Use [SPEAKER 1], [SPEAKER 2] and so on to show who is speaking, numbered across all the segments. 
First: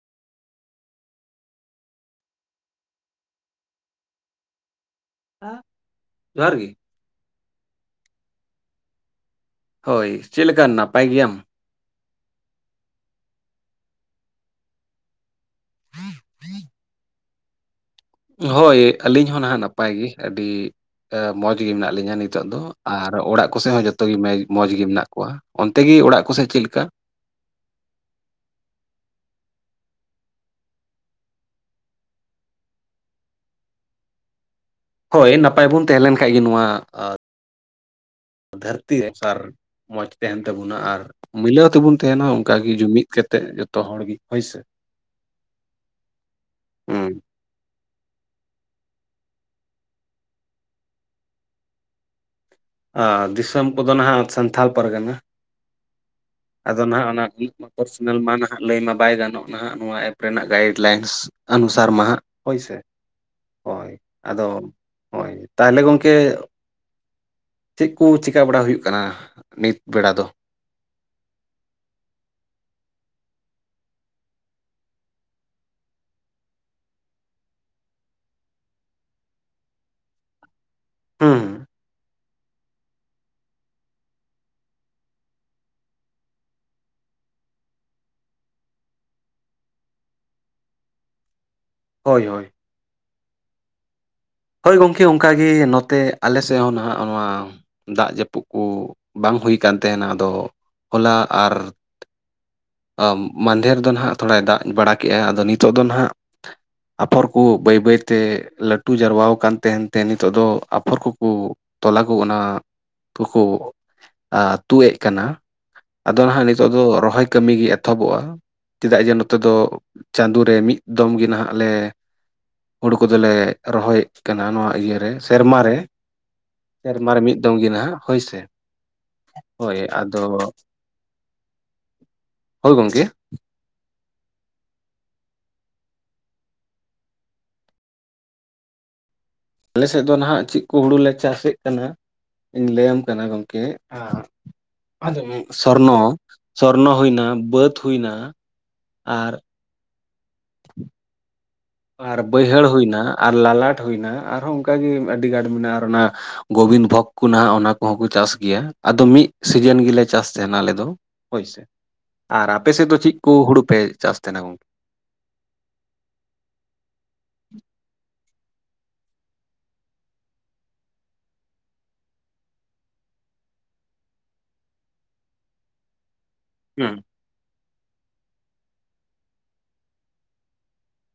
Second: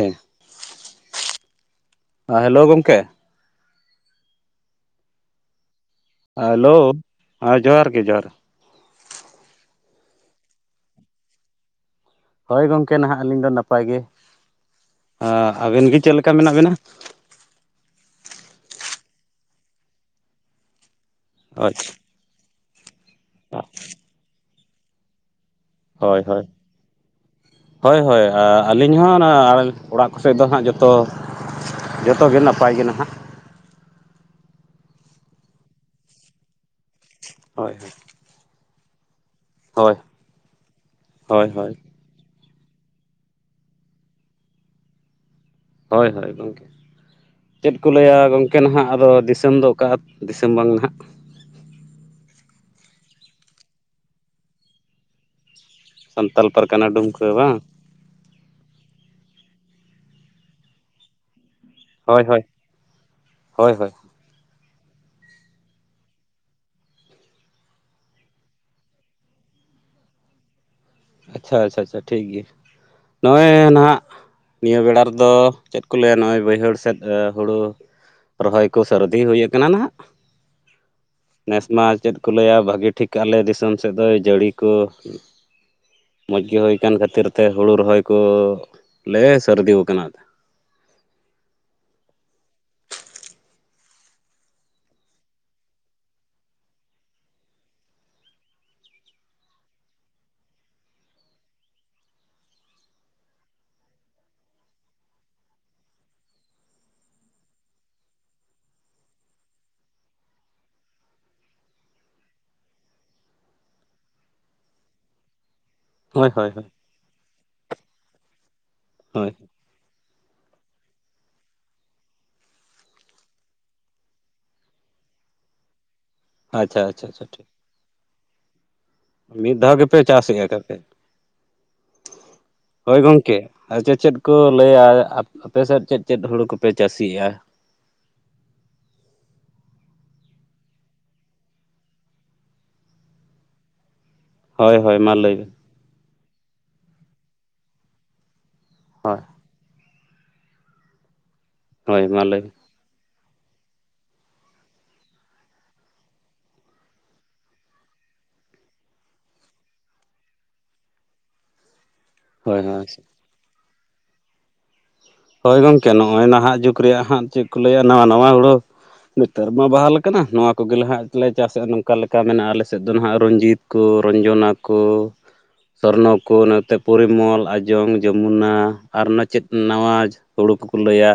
[SPEAKER 1] ᱦᱮᱸ, ᱦᱮ ᱦᱮᱞᱳ ᱜᱚᱝᱠᱮ ᱾
[SPEAKER 2] ᱦᱮᱸ ᱾
[SPEAKER 1] ᱦᱮᱞᱳ! ᱦᱮᱸ ᱡᱚᱦᱟᱨ ᱜᱮ ᱡᱚᱦᱟᱨ ᱾
[SPEAKER 2] ᱦᱳᱭ, ᱪᱮᱫᱞᱮᱠᱟ ᱱᱟᱯᱟᱭ ᱜᱮᱭᱟᱢ?
[SPEAKER 1] ᱦᱳᱭ ᱜᱚᱝᱠᱮ ᱱᱟᱦᱟᱜ ᱟᱹᱞᱤᱧ ᱫᱚ ᱱᱟᱯᱟᱭ ᱜᱮ, ᱟᱸ ᱟᱵᱮᱱ ᱜᱮ ᱪᱮᱜ ᱞᱮᱠᱟ ᱢᱮᱱᱟᱜ ᱵᱮᱱᱟ?
[SPEAKER 2] ᱦᱳᱭ ᱟᱹᱞᱤᱧ ᱦᱚᱸ ᱱᱟᱦᱟᱜ ᱱᱟᱯᱟᱭ ᱜᱮ ᱟᱹᱰᱤ ᱢᱚᱡᱽ ᱜᱮ
[SPEAKER 1] ᱦᱳᱭ
[SPEAKER 2] ᱢᱮᱱᱟᱜ ᱞᱤᱧᱟᱹ ᱱᱤᱛᱚᱜ ᱫᱚ ᱾ ᱟᱨ ᱚᱲᱟᱜ ᱠᱚᱥᱮᱜ ᱦᱚᱸ ᱡᱚᱛᱚ ᱜᱮ ᱢᱮᱡ ᱢᱚᱡᱽ ᱜᱮ ᱢᱮᱱᱟᱜ ᱠᱚᱣᱟ ᱾ ᱚᱱᱛᱮ ᱜᱮ
[SPEAKER 1] ᱦᱳᱭ
[SPEAKER 2] ᱚᱲᱟᱜ
[SPEAKER 1] ᱦᱳᱭ
[SPEAKER 2] ᱠᱚᱥᱮᱜ ᱪᱮᱫ ᱞᱮᱠᱟ?
[SPEAKER 1] ᱦᱳᱭ ᱦᱳᱭ ᱟᱹᱞᱤᱧ ᱦᱚᱸ ᱚᱱᱟ ᱚᱲᱟᱜ ᱠᱚᱥᱮᱡ ᱫᱚ ᱦᱟᱸᱜ ᱡᱚᱛᱚ ᱡᱚᱛᱚᱜᱮ ᱱᱟᱯᱟᱭ ᱜᱮ ᱱᱟᱦᱟᱜ ᱾
[SPEAKER 2] ᱦᱳᱭ ᱱᱟᱯᱟᱭ ᱵᱚᱱ ᱛᱟᱦᱮᱸ ᱞᱮᱱ ᱠᱷᱟᱡ ᱜᱮ ᱱᱚᱣᱟ
[SPEAKER 1] ᱦᱳᱭ ᱦᱳᱭ ᱾
[SPEAKER 2] ᱫᱷᱟᱹᱨᱛᱤ ᱨᱮ ᱥᱟᱨ ᱢᱚᱸᱡᱽ ᱛᱮᱦᱮᱱ ᱛᱟᱵᱚᱱᱟ ᱟᱨ
[SPEAKER 1] ᱦᱳᱭ
[SPEAKER 2] ᱢᱤᱞᱟᱹᱣ
[SPEAKER 1] ᱦᱳᱭ
[SPEAKER 2] ᱛᱮᱵᱚᱱ ᱛᱮᱦᱮᱱᱟ ᱚᱝᱠᱟ ᱜᱮ ᱡᱩᱢᱤᱫ ᱠᱟᱛᱮᱜ ᱡᱚᱛᱚ ᱦᱚᱲ ᱜᱮ ᱦᱳᱭᱥᱮ ᱾
[SPEAKER 1] ᱦᱳᱭ, ᱦᱳᱭ, ᱜᱚᱝᱠᱮ
[SPEAKER 2] ᱦᱩᱸ
[SPEAKER 1] ᱾ ᱪᱮᱫ ᱠᱚ ᱞᱟᱹᱭᱟ ᱜᱚᱝᱠᱮ ᱱᱟᱦᱟᱜ ᱟᱫᱚ ᱫᱤᱥᱚᱢ ᱫᱚ ᱚᱠᱟ ᱫᱤᱥᱚᱢ ᱵᱟᱝ ᱱᱟᱦᱟᱜ?
[SPEAKER 2] ᱟᱸ ᱫᱤᱥᱟᱹᱢ ᱠᱚᱫᱚ ᱱᱟᱦᱟᱸᱜ ᱥᱟᱱᱛᱷᱟᱞ ᱯᱟᱨᱜᱟᱱᱟ
[SPEAKER 1] ᱥᱟᱱᱛᱟᱞ
[SPEAKER 2] ᱟᱫᱚ
[SPEAKER 1] ᱯᱟᱨᱜᱟᱱᱟ
[SPEAKER 2] ᱱᱟᱦᱟᱸᱜ ᱚᱱᱟ
[SPEAKER 1] ᱰᱩᱢᱠᱟᱹ ᱵᱟᱝ
[SPEAKER 2] [inaudible] ᱯᱟᱨᱥᱚᱱᱟᱞ ᱢᱟ ᱱᱟᱦᱟᱸᱜ ᱞᱟᱹᱭ ᱢᱟ ᱵᱟᱭ ᱜᱟᱱᱚᱜ ᱱᱟᱦᱟᱸᱜ ᱱᱚᱣᱟ ᱮᱯ ᱨᱮᱱᱟᱜ ᱜᱟᱭᱤᱰ ᱞᱟᱭᱤᱱᱥ᱾ ᱟᱱᱩᱥᱟᱨ ᱢᱟᱦᱟᱸᱜ ᱦᱳᱭ ᱥᱮ ᱦᱳᱭ᱾ ᱟᱫᱚ ᱦᱳᱭ ᱛᱟᱦᱚᱞᱮ ᱜᱚᱝᱠᱮ ᱪᱮᱜ ᱠᱩ ᱪᱮᱠᱟ ᱵᱟᱲᱟ ᱦᱩᱭᱩᱜ ᱠᱟᱱᱟ ᱱᱤᱛ ᱵᱮᱲᱟ ᱫᱚ?
[SPEAKER 1] ᱟᱪᱪᱷᱟ ᱟᱪᱪᱷᱟ ᱟᱪᱪᱷᱟ ᱴᱷᱤᱠ ᱜᱮᱭᱟ ᱱᱚᱜᱼᱚᱭ ᱱᱟᱦᱱᱟᱜ ᱱᱤᱭᱟᱹ ᱵᱮᱲᱟ ᱨᱮᱫᱚ ᱪᱮᱫ ᱠᱚ ᱞᱮᱭᱟ ᱱᱚᱜᱼᱚᱭ ᱵᱟᱹᱭᱦᱟᱹᱲ ᱥᱮᱫ ᱦᱩᱲᱩ ᱨᱚᱦᱚᱭ ᱠᱚ ᱥᱟᱨᱫᱤ ᱦᱩᱭ ᱠᱟᱱᱟ ᱱᱟᱦᱟᱸᱜ᱾ ᱱᱮᱥ
[SPEAKER 2] ᱦᱩᱸ
[SPEAKER 1] ᱢᱟ ᱪᱮᱫ ᱠᱚ ᱞᱮᱭᱟ ᱵᱷᱟᱹᱜᱤ ᱴᱷᱤᱠ ᱟᱞᱮ ᱫᱤᱥᱟᱹᱢ ᱥᱮᱫ ᱫᱚᱭ ᱡᱟᱹᱲᱤ ᱠᱚ ᱢᱚᱡᱽᱜᱮ ᱦᱩᱭ ᱠᱟᱱ ᱠᱷᱟᱹᱛᱤᱨᱛᱮ ᱦᱩᱲᱩ ᱨᱚᱦᱚᱭ ᱠᱚ ᱞᱮ ᱥᱟᱹᱨᱫᱤᱣ ᱠᱟᱱᱟ ᱟᱫᱚ᱾
[SPEAKER 2] ᱦᱳᱭ ᱦᱳᱭ, ᱦᱳᱭ ᱜᱚᱝᱠᱮ ᱚᱝᱠᱟᱜᱮ ᱱᱚᱛᱮ ᱟᱞᱮ ᱥᱮᱜ ᱦᱚᱸ ᱱᱟᱦᱟᱸᱜ ᱱᱚᱣᱟ ᱫᱟᱜᱽ ᱡᱟᱹᱯᱩᱜ ᱠᱩ ᱵᱟᱝ ᱦᱩᱭ ᱠᱟᱱ ᱛᱟᱦᱮᱸᱱᱟ ᱟᱫᱚ ᱦᱚᱞᱟ ᱟᱨ ᱢᱟᱸᱫᱷᱮᱨ ᱫᱚ ᱱᱟᱦᱟᱸᱜ ᱛᱷᱚᱲᱟᱭ ᱫᱟᱜᱽ ᱵᱟᱲᱟ ᱠᱮᱜᱼᱟ ᱟᱫᱚ ᱱᱤᱛᱚᱜ ᱫᱚ ᱱᱟᱦᱟᱸᱜ ᱟᱯᱷᱚᱨ ᱠᱩ ᱵᱟᱹᱭ ᱵᱟᱹᱭᱛᱮ ᱞᱟᱹᱴᱩ ᱡᱟᱨᱣᱟᱣ ᱠᱟᱱ ᱛᱮᱦᱮᱸᱱ ᱛᱮ ᱱᱤᱛᱚᱜ ᱫᱚ ᱟᱯᱷᱚᱨ ᱠᱩᱠᱩ ᱛᱚᱞᱟ ᱠᱩ ᱚᱱᱟ ᱠᱚᱠᱚ ᱟ ᱛᱩᱜᱼᱮᱜ ᱠᱟᱱᱟ᱾ ᱟᱫᱚ
[SPEAKER 1] ᱦᱳᱭ
[SPEAKER 2] ᱱᱟᱦᱟᱸᱜ
[SPEAKER 1] ᱦᱳᱭ
[SPEAKER 2] ᱱᱤᱛᱚᱜ ᱫᱚ ᱨᱚᱦᱚᱭ ᱠᱟᱹᱢᱤ ᱜᱮ ᱮᱛᱚᱦᱚᱵᱚᱜᱼᱟ ᱪᱮᱫᱟᱜ ᱡᱮ
[SPEAKER 1] ᱦᱳᱭ
[SPEAKER 2] ᱱᱚᱛᱮ ᱫᱚ ᱪᱟᱸᱫᱳ ᱨᱮ ᱢᱤᱫ ᱫᱚᱢ ᱜᱮ ᱱᱟᱦᱟᱸᱜ ᱞᱮ ᱦᱩᱲᱩ ᱠᱚᱫᱚᱞᱮ ᱨᱚᱦᱚᱭᱮᱜ ᱠᱟᱱᱟ ᱱᱚᱣᱟ ᱤᱭᱟᱹᱨᱮ ᱥᱮᱨᱢᱟ ᱨᱮ᱾
[SPEAKER 1] ᱟᱪᱪᱷᱟ ᱟᱪᱪᱷᱟ
[SPEAKER 2] ᱥᱮᱨᱢᱟ ᱨᱮ
[SPEAKER 1] ᱟᱪᱪᱷᱟ
[SPEAKER 2] ᱢᱤᱜ
[SPEAKER 1] ᱴᱷᱤᱠ
[SPEAKER 2] ᱫᱚᱝ ᱜᱮ ᱱᱟᱦᱟᱸᱜ ᱦᱳᱭ ᱥᱮ᱾
[SPEAKER 1] ᱢᱤᱫ ᱫᱷᱟᱣ
[SPEAKER 2] ᱦᱳᱭ
[SPEAKER 1] ᱜᱮᱯᱮ ᱪᱟᱥᱮᱫᱼᱟ
[SPEAKER 2] ᱟᱫᱚ
[SPEAKER 1] ᱠᱟᱛᱮ
[SPEAKER 2] ᱦᱳᱭ ᱜᱚᱝᱠᱮ,
[SPEAKER 1] ᱟᱪᱪᱷᱟ ᱪᱮᱫ ᱠᱚ ᱞᱮᱭᱟ ᱟᱯ ᱟᱯᱮ ᱥᱮᱫ ᱪᱮᱫ ᱪᱮᱫ ᱦᱩᱲᱩ ᱠᱚᱯᱮ ᱪᱟᱥ ᱜᱮᱭᱟ?
[SPEAKER 2] ᱟᱞᱮᱥᱮᱫ ᱫᱚ ᱱᱟᱦᱟᱸᱜ ᱪᱤᱜ ᱠᱩ ᱦᱩᱲᱩ ᱞᱮ ᱪᱟᱥᱮᱜ ᱠᱟᱱᱟ ᱤᱧ ᱞᱮᱭᱟᱢ ᱠᱟᱱᱟ ᱜᱚᱝᱠᱮ ᱟᱸᱜ
[SPEAKER 1] ᱦᱳᱭ ᱦᱳᱭ ᱢᱟ
[SPEAKER 2] ᱟᱫᱚ
[SPEAKER 1] ᱞᱟᱹᱭ
[SPEAKER 2] ᱢᱤᱜ
[SPEAKER 1] ᱵᱮᱱ
[SPEAKER 2] ᱥᱚᱨᱱᱚ ᱥᱚᱨᱱᱚ ᱦᱩᱭᱱᱟ ᱵᱟᱹᱫᱽ ᱦᱩᱭᱱᱟ
[SPEAKER 1] ᱦᱳᱭ
[SPEAKER 2] ᱟᱨ
[SPEAKER 1] ᱦᱳᱭ
[SPEAKER 2] ᱟᱨ
[SPEAKER 1] ᱢᱟ ᱞᱟᱹᱭ ᱵᱮᱱ
[SPEAKER 2] ᱵᱟᱹᱭᱦᱟᱹᱲ ᱦᱩᱭᱱᱟ ᱟᱨ ᱞᱟᱞᱟᱴ ᱦᱩᱭᱱᱟ ᱟᱨᱦᱚᱸ ᱚᱝᱠᱟᱜᱮ ᱟᱹᱰᱤ ᱜᱟᱴ ᱢᱮᱱᱟᱜᱼᱟ ᱟᱨ ᱚᱱᱟ, ᱜᱳᱵᱤᱱ ᱵᱷᱳᱜᱽ ᱠᱩ ᱱᱟᱦᱟᱸᱜ ᱚᱱᱟ ᱠᱚᱦᱚᱸ ᱠᱚ ᱪᱟᱥ ᱜᱮᱭᱟ ᱟᱫᱚ ᱢᱤᱜ ᱥᱤᱡᱮᱱ ᱜᱮᱞᱮ ᱪᱟᱥ ᱛᱟᱦᱮᱸᱱᱟ ᱟᱞᱮ ᱫᱚ᱾ ᱦᱳᱭᱥᱮ ᱟᱨ
[SPEAKER 1] ᱦᱳᱭ
[SPEAKER 2] ᱟᱯᱮ ᱥᱮᱫ ᱫᱚ
[SPEAKER 1] ᱦᱳᱭ
[SPEAKER 2] ᱪᱤᱜ ᱠᱩ ᱦᱩᱲᱩ ᱯᱮ ᱪᱟᱥ ᱛᱟᱦᱮᱸᱱᱟ ᱜᱚᱝᱠᱮ?
[SPEAKER 1] ᱦᱳᱭ ᱜᱚᱝᱠᱮ ᱱᱚᱜᱼᱚᱭ ᱱᱟᱦᱟᱸᱜ ᱡᱩᱜᱽ ᱨᱮᱭᱟᱜ ᱦᱟᱸᱜ ᱪᱮᱜ ᱠᱚ ᱞᱟᱹᱭᱟ ᱱᱚᱣᱟ ᱱᱟᱣᱟ ᱦᱩᱲᱩ ᱱᱮᱛᱟᱨ ᱢᱟ ᱵᱟᱦᱟᱞ ᱠᱟᱱᱟ ᱱᱚᱣᱟ ᱠᱚᱜᱮ ᱞᱮᱦᱟᱸᱜ ᱞᱮ ᱪᱟᱥᱮᱜᱼᱟ ᱱᱚᱝᱠᱟ ᱞᱮᱠᱟ ᱢᱮᱱᱟᱜᱼᱟ ᱟᱞᱮᱥᱮᱜ ᱫᱚ ᱱᱟᱦᱟᱸᱜ ᱨᱚᱧᱡᱤᱛ ᱠᱚ ᱨᱚᱧᱡᱚᱱᱟ ᱠᱚ ᱥᱚᱨᱱᱚ ᱠᱚ ᱚᱱᱟ ᱛᱮ
[SPEAKER 2] ᱦᱩᱸ
[SPEAKER 1] ᱯᱚᱨᱤᱢᱚᱞ ᱟᱸᱡᱚᱝ ᱡᱚᱢᱩᱱᱟ ᱟᱨ ᱚᱱᱟ ᱪᱮᱫ ᱱᱟᱣᱟᱡ ᱦᱩᱲᱩ ᱠᱚᱠᱚ ᱞᱟᱹᱭᱟ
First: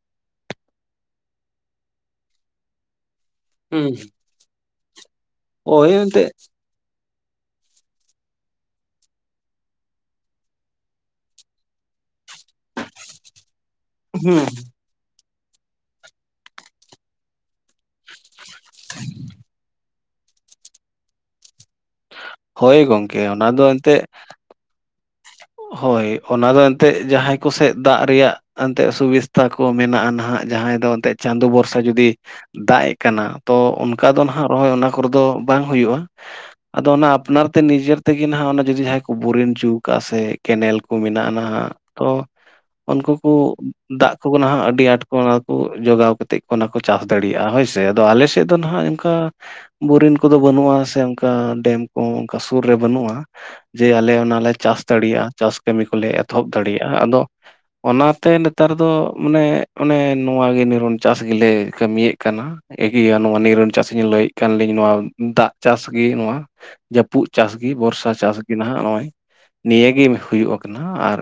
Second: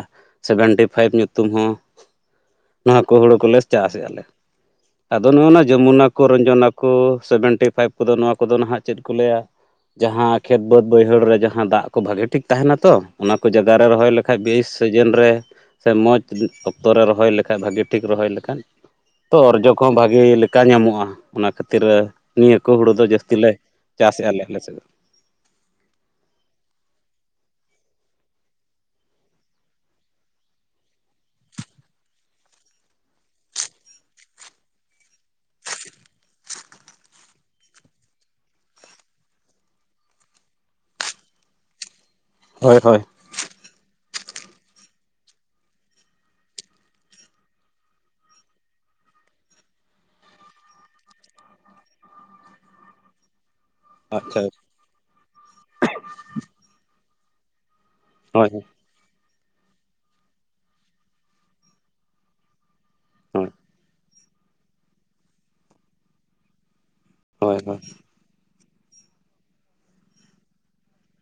[SPEAKER 1] ᱥᱮᱵᱷᱮᱱᱴᱤ ᱯᱷᱟᱭᱤᱵᱽ ᱧᱩᱛᱩᱢ ᱦᱚᱸ᱾ ᱱᱚᱣᱟ ᱠᱚ ᱦᱩᱲᱩ ᱠᱚᱞᱮ
[SPEAKER 2] ᱦᱩᱸ
[SPEAKER 1] ᱪᱟᱥᱮᱜᱼᱟ ᱞᱮ ᱟᱫᱚ ᱱᱚᱜ-ᱚᱱᱟ
[SPEAKER 2] ᱳᱭ
[SPEAKER 1] ᱡᱚᱢᱩᱱᱟ ᱠᱚ
[SPEAKER 2] ᱮᱱᱛᱮᱫ
[SPEAKER 1] ᱨᱚᱡᱚᱱᱟ ᱠᱚ ᱥᱮᱵᱷᱮᱱᱴᱤ ᱯᱷᱟᱭᱤᱵᱽ ᱠᱚᱫᱚ ᱱᱚᱣᱟ ᱠᱚᱫᱚ ᱱᱟᱦᱟᱸᱜ ᱪᱮᱫ ᱠᱚ ᱞᱟᱹᱭᱟ, ᱡᱟᱦᱟᱸ ᱠᱷᱮᱛ ᱵᱟᱹᱫᱽ ᱵᱟᱹᱭᱦᱟᱹᱲ ᱨᱮ ᱡᱟᱦᱟᱸ ᱫᱟᱜᱽ ᱠᱚ ᱵᱷᱟᱜᱮ ᱴᱷᱤᱠ ᱛᱟᱦᱮᱸᱱᱟ ᱛᱚ ᱚᱱᱟ ᱠᱚ ᱡᱟ [inaudible] ᱨᱚᱦᱚᱭ ᱞᱮᱠᱷᱟᱭ
[SPEAKER 2] ᱦᱩᱸ
[SPEAKER 1] ᱵᱮᱥ ᱥᱮᱡᱮᱱ ᱨᱮ ᱥᱮ ᱢᱚᱡᱽ ᱚᱠᱛᱚ ᱨᱮ ᱨᱚᱦᱚᱭ ᱞᱮᱠᱷᱟᱭ ᱵᱷᱟᱜᱮ ᱴᱷᱤᱠ ᱨᱚᱦᱚᱭ ᱞᱮᱠᱷᱟᱱ ᱛᱚ ᱚᱨᱡᱚ ᱠᱚᱦᱚᱸ ᱵᱷᱟᱜᱮ ᱞᱮᱠᱟ ᱧᱟᱢᱚᱜᱼᱟ ᱚᱱᱟ ᱠᱷᱟᱹᱛᱤᱨ ᱨᱮ ᱱᱤᱭᱟᱹ ᱠᱚ
[SPEAKER 2] ᱦᱳᱭ
[SPEAKER 1] ᱦᱩᱲᱩ ᱫᱚ
[SPEAKER 2] ᱜᱚᱝᱠᱮ
[SPEAKER 1] ᱡᱟᱹᱥᱛᱤ
[SPEAKER 2] ᱚᱱᱟ
[SPEAKER 1] ᱞᱮ
[SPEAKER 2] ᱫᱚ ᱮᱱᱛᱮᱫ
[SPEAKER 1] ᱪᱟᱥᱮ ᱟᱞᱮ ᱟᱞᱮ ᱥᱮᱜ ᱫᱚ᱾
[SPEAKER 2] ᱦᱳᱭ ᱚᱱᱟ ᱫᱚ ᱮᱱᱛᱮᱜ ᱡᱟᱦᱟᱸᱭ ᱠᱚᱥᱮᱜ ᱫᱟᱜᱽ ᱨᱮᱭᱟᱜ ᱮᱱᱛᱮᱜ ᱥᱩᱵᱤᱥᱛᱟ ᱠᱚ ᱢᱮᱱᱟᱜᱼᱟ ᱱᱟᱦᱟᱸᱜ ᱡᱟᱦᱟᱸᱭ ᱫᱚ ᱮᱱᱛᱮᱜ ᱪᱟᱸᱫᱚ ᱵᱷᱚᱨᱥᱟ ᱡᱩᱫᱤ ᱫᱟᱜᱽ ᱮᱜ ᱠᱟᱱᱟ ᱛᱚ ᱚᱱᱠᱟ ᱫᱚ ᱱᱟᱦᱟᱸᱜ ᱨᱚᱦᱚᱭ ᱚᱱᱟ ᱠᱚᱨᱮ ᱫᱚ ᱵᱟᱝ ᱦᱩᱭᱩᱜᱼᱟ᱾ ᱟᱫᱚ ᱚᱱᱟ ᱟᱯᱱᱟᱨ ᱛᱮ ᱱᱤᱡᱮᱨ ᱛᱮᱜᱮ ᱱᱟᱦᱟᱸᱜ ᱚᱱᱟ ᱡᱩᱫᱤ ᱡᱟᱦᱟᱸᱭ ᱠᱚ ᱵᱩᱨᱤᱱᱪᱩ ᱚᱠᱟᱥᱮᱜ ᱠᱮᱱᱮᱞ ᱠᱩ ᱢᱮᱱᱟᱜᱼᱟ ᱱᱟᱦᱟᱸᱜ ᱛᱚ
[SPEAKER 1] ᱦᱳᱭ ᱦᱳᱭ
[SPEAKER 2] ᱩᱱᱠᱩ, ᱠᱩ ᱫᱟᱜ ᱠᱩ ᱱᱟᱦᱟᱜ ᱟᱹᱰᱤ ᱟᱸᱴ ᱠᱚ ᱚᱱᱟ ᱠᱩ ᱡᱚᱜᱟᱣ ᱠᱟᱛᱮ ᱠᱚ ᱚᱱᱟ ᱠᱚ ᱪᱟᱥ ᱫᱟᱲᱮᱭᱟᱜᱼᱟ ᱦᱳᱭ ᱥᱮ ᱾ ᱛᱮ ᱟᱫᱚ ᱟᱞᱮ ᱥᱮᱜ ᱫᱚ ᱱᱟᱦᱟᱜ ᱚᱱᱠᱟ ᱵᱩᱨᱤᱱ ᱠᱚᱫᱚ ᱵᱟᱹᱱᱩᱜᱼᱟ ᱥᱮ ᱚᱱᱠᱟ ᱰᱮᱢ ᱠᱚ ᱚᱱᱠᱟ ᱥᱩᱨ ᱨᱮ ᱵᱟᱹᱱᱩᱜᱼᱟ ᱡᱮ, ᱟᱞᱮ
[SPEAKER 1] ᱟᱪᱪᱷᱟ
[SPEAKER 2] ᱚᱱᱟᱞᱮ ᱪᱟᱥ ᱫᱟᱲᱮᱭᱟᱜᱼᱟ ᱪᱟᱥ ᱠᱟᱹᱢᱤ ᱠᱚᱞᱮ ᱮᱛᱚᱦᱚᱵ ᱫᱟᱲᱮᱭᱟᱜᱼᱟ ᱟᱫᱚ ᱚᱱᱟᱛᱮ
[SPEAKER 1] ᱦᱳᱭ ᱦᱳᱭ
[SPEAKER 2] ᱱᱮᱛᱟᱨ ᱫᱚ ᱢᱟᱱᱮ ᱚᱱᱮ ᱱᱚᱣᱟᱜᱮ ᱱᱤᱨᱚᱱ ᱪᱟᱥ ᱜᱮᱞᱮ ᱠᱟᱹᱢᱤᱭᱮᱜ ᱠᱟᱱᱟ᱾ ᱤᱜᱤᱭᱟ ᱱᱚᱣᱟ
[SPEAKER 1] ᱦᱳᱭ
[SPEAKER 2] ᱱᱤᱨᱚᱱ ᱪᱟᱥᱤᱧ ᱞᱟᱹᱭᱮᱫ ᱠᱟᱱᱞᱤᱧ ᱱᱚᱣᱟ ᱫᱟᱜ ᱪᱟᱥ ᱜᱮ ᱱᱚᱣᱟ ᱡᱟᱹᱯᱩᱫ
[SPEAKER 1] ᱦᱳᱭ
[SPEAKER 2] ᱪᱟᱥᱜᱤ
[SPEAKER 1] ᱦᱳᱭ
[SPEAKER 2] ᱵᱚᱨᱥᱟ ᱪᱟᱥ ᱜᱤ ᱱᱟᱦᱟᱜ ᱱᱚᱜᱼᱚᱭ ᱱᱤᱭᱟᱹ ᱜᱤ ᱦᱩᱭᱩᱜᱚᱜ ᱱᱟᱦᱟᱸᱜ ᱟᱨ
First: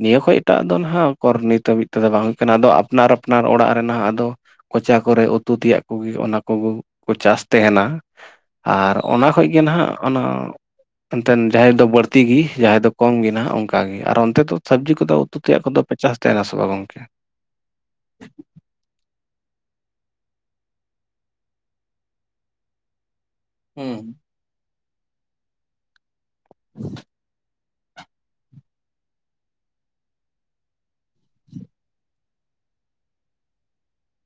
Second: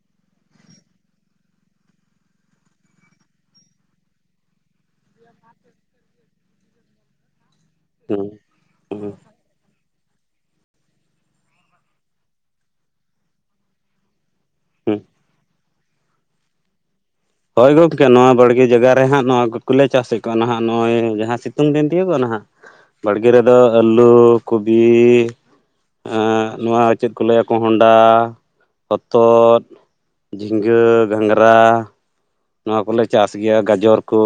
[SPEAKER 2] ᱱᱤᱭᱟᱹ ᱠᱷᱚᱡ ᱮᱴᱟᱜ ᱟᱜ ᱫᱚ ᱱᱟᱦᱟᱜ ᱚᱠᱚᱨ ᱱᱤᱛ ᱦᱟᱹᱵᱤᱜ ᱛᱮᱫᱚ ᱵᱟᱝ ᱠᱟᱱᱟ ᱟᱫᱚ ᱟᱯᱱᱟᱨ ᱟᱯᱱᱟᱨ ᱚᱲᱟᱜ ᱨᱮ ᱟᱫᱚ ᱠᱚᱪᱟ ᱠᱚᱨᱮ ᱩᱛᱩ ᱛᱮᱭᱟᱜ ᱠᱩᱜᱮ ᱚᱱᱟ ᱠᱩᱜᱮ ᱠᱚ ᱪᱟᱥ ᱛᱮᱦᱮᱱᱟ
[SPEAKER 1] ᱦᱮᱦ ᱾
[SPEAKER 2] ᱟᱨ ᱚᱱᱟ ᱠᱷᱚᱡ ᱜᱮ ᱱᱟᱦᱟᱜ ᱚᱱᱟ ᱮᱱᱛᱮᱱ ᱡᱟᱦᱟᱭ ᱫᱚ ᱵᱟᱹᱲᱛᱤ ᱜᱤ ᱡᱟᱦᱟᱸᱭ ᱫᱚ ᱠᱚᱢ ᱜᱮ ᱱᱟᱦᱟᱜ ᱚᱱᱠᱟᱜ ᱜᱮ ᱟᱨ ᱚᱱᱛᱮ ᱫᱚ ᱥᱚᱵᱽᱡᱤ ᱠᱚᱫᱚ ᱩᱛᱩ ᱛᱮᱭᱟᱜ ᱠᱚᱫᱚ ᱯᱮ ᱪᱟᱥ ᱛᱟᱦᱮᱱᱟ ᱥᱮ ᱵᱟᱝ ᱜᱚᱝᱠᱮ?
[SPEAKER 1] ᱦᱳᱭ ᱜᱚᱝᱠᱮ ᱱᱚᱣᱟ ᱵᱟᱹᱲᱤᱡ - ᱤᱭᱟᱹ ᱡᱟᱭᱜᱟ ᱨᱮ ᱦᱟᱸᱜ ᱱᱚᱣᱟ ᱠᱩᱠᱞᱟᱹ ᱪᱟᱥ ᱦᱳᱭᱳᱜ ᱠᱚᱣᱟ ᱱᱟᱦᱟᱜ ᱱᱚᱜᱼᱚᱭ ᱡᱟᱦᱟᱸ ᱥᱤᱛᱩᱝ ᱫᱤᱱ ᱛᱤᱭᱳᱜᱚᱜᱼᱟ ᱱᱟᱦᱟᱜ ᱵᱟᱲᱜᱮ ᱨᱮᱫᱚ ᱟᱹᱞᱩ
[SPEAKER 2] ᱦᱩᱸ
[SPEAKER 1] ᱠᱚᱵᱤ ᱱᱚᱣᱟ ᱪᱮᱫ ᱠᱚ ᱞᱟᱹᱭᱟ ᱠᱚᱦᱚᱸᱰᱟ, ᱦᱚᱛᱚᱫ, ᱡᱷᱤᱸᱜᱟᱹ ᱜᱷᱟᱝᱜᱽᱨᱟ ᱱᱚᱣᱟ ᱠᱚᱞᱮ ᱪᱟᱥ ᱜᱮᱭᱟ ᱜᱟᱡᱚᱨ ᱠᱚ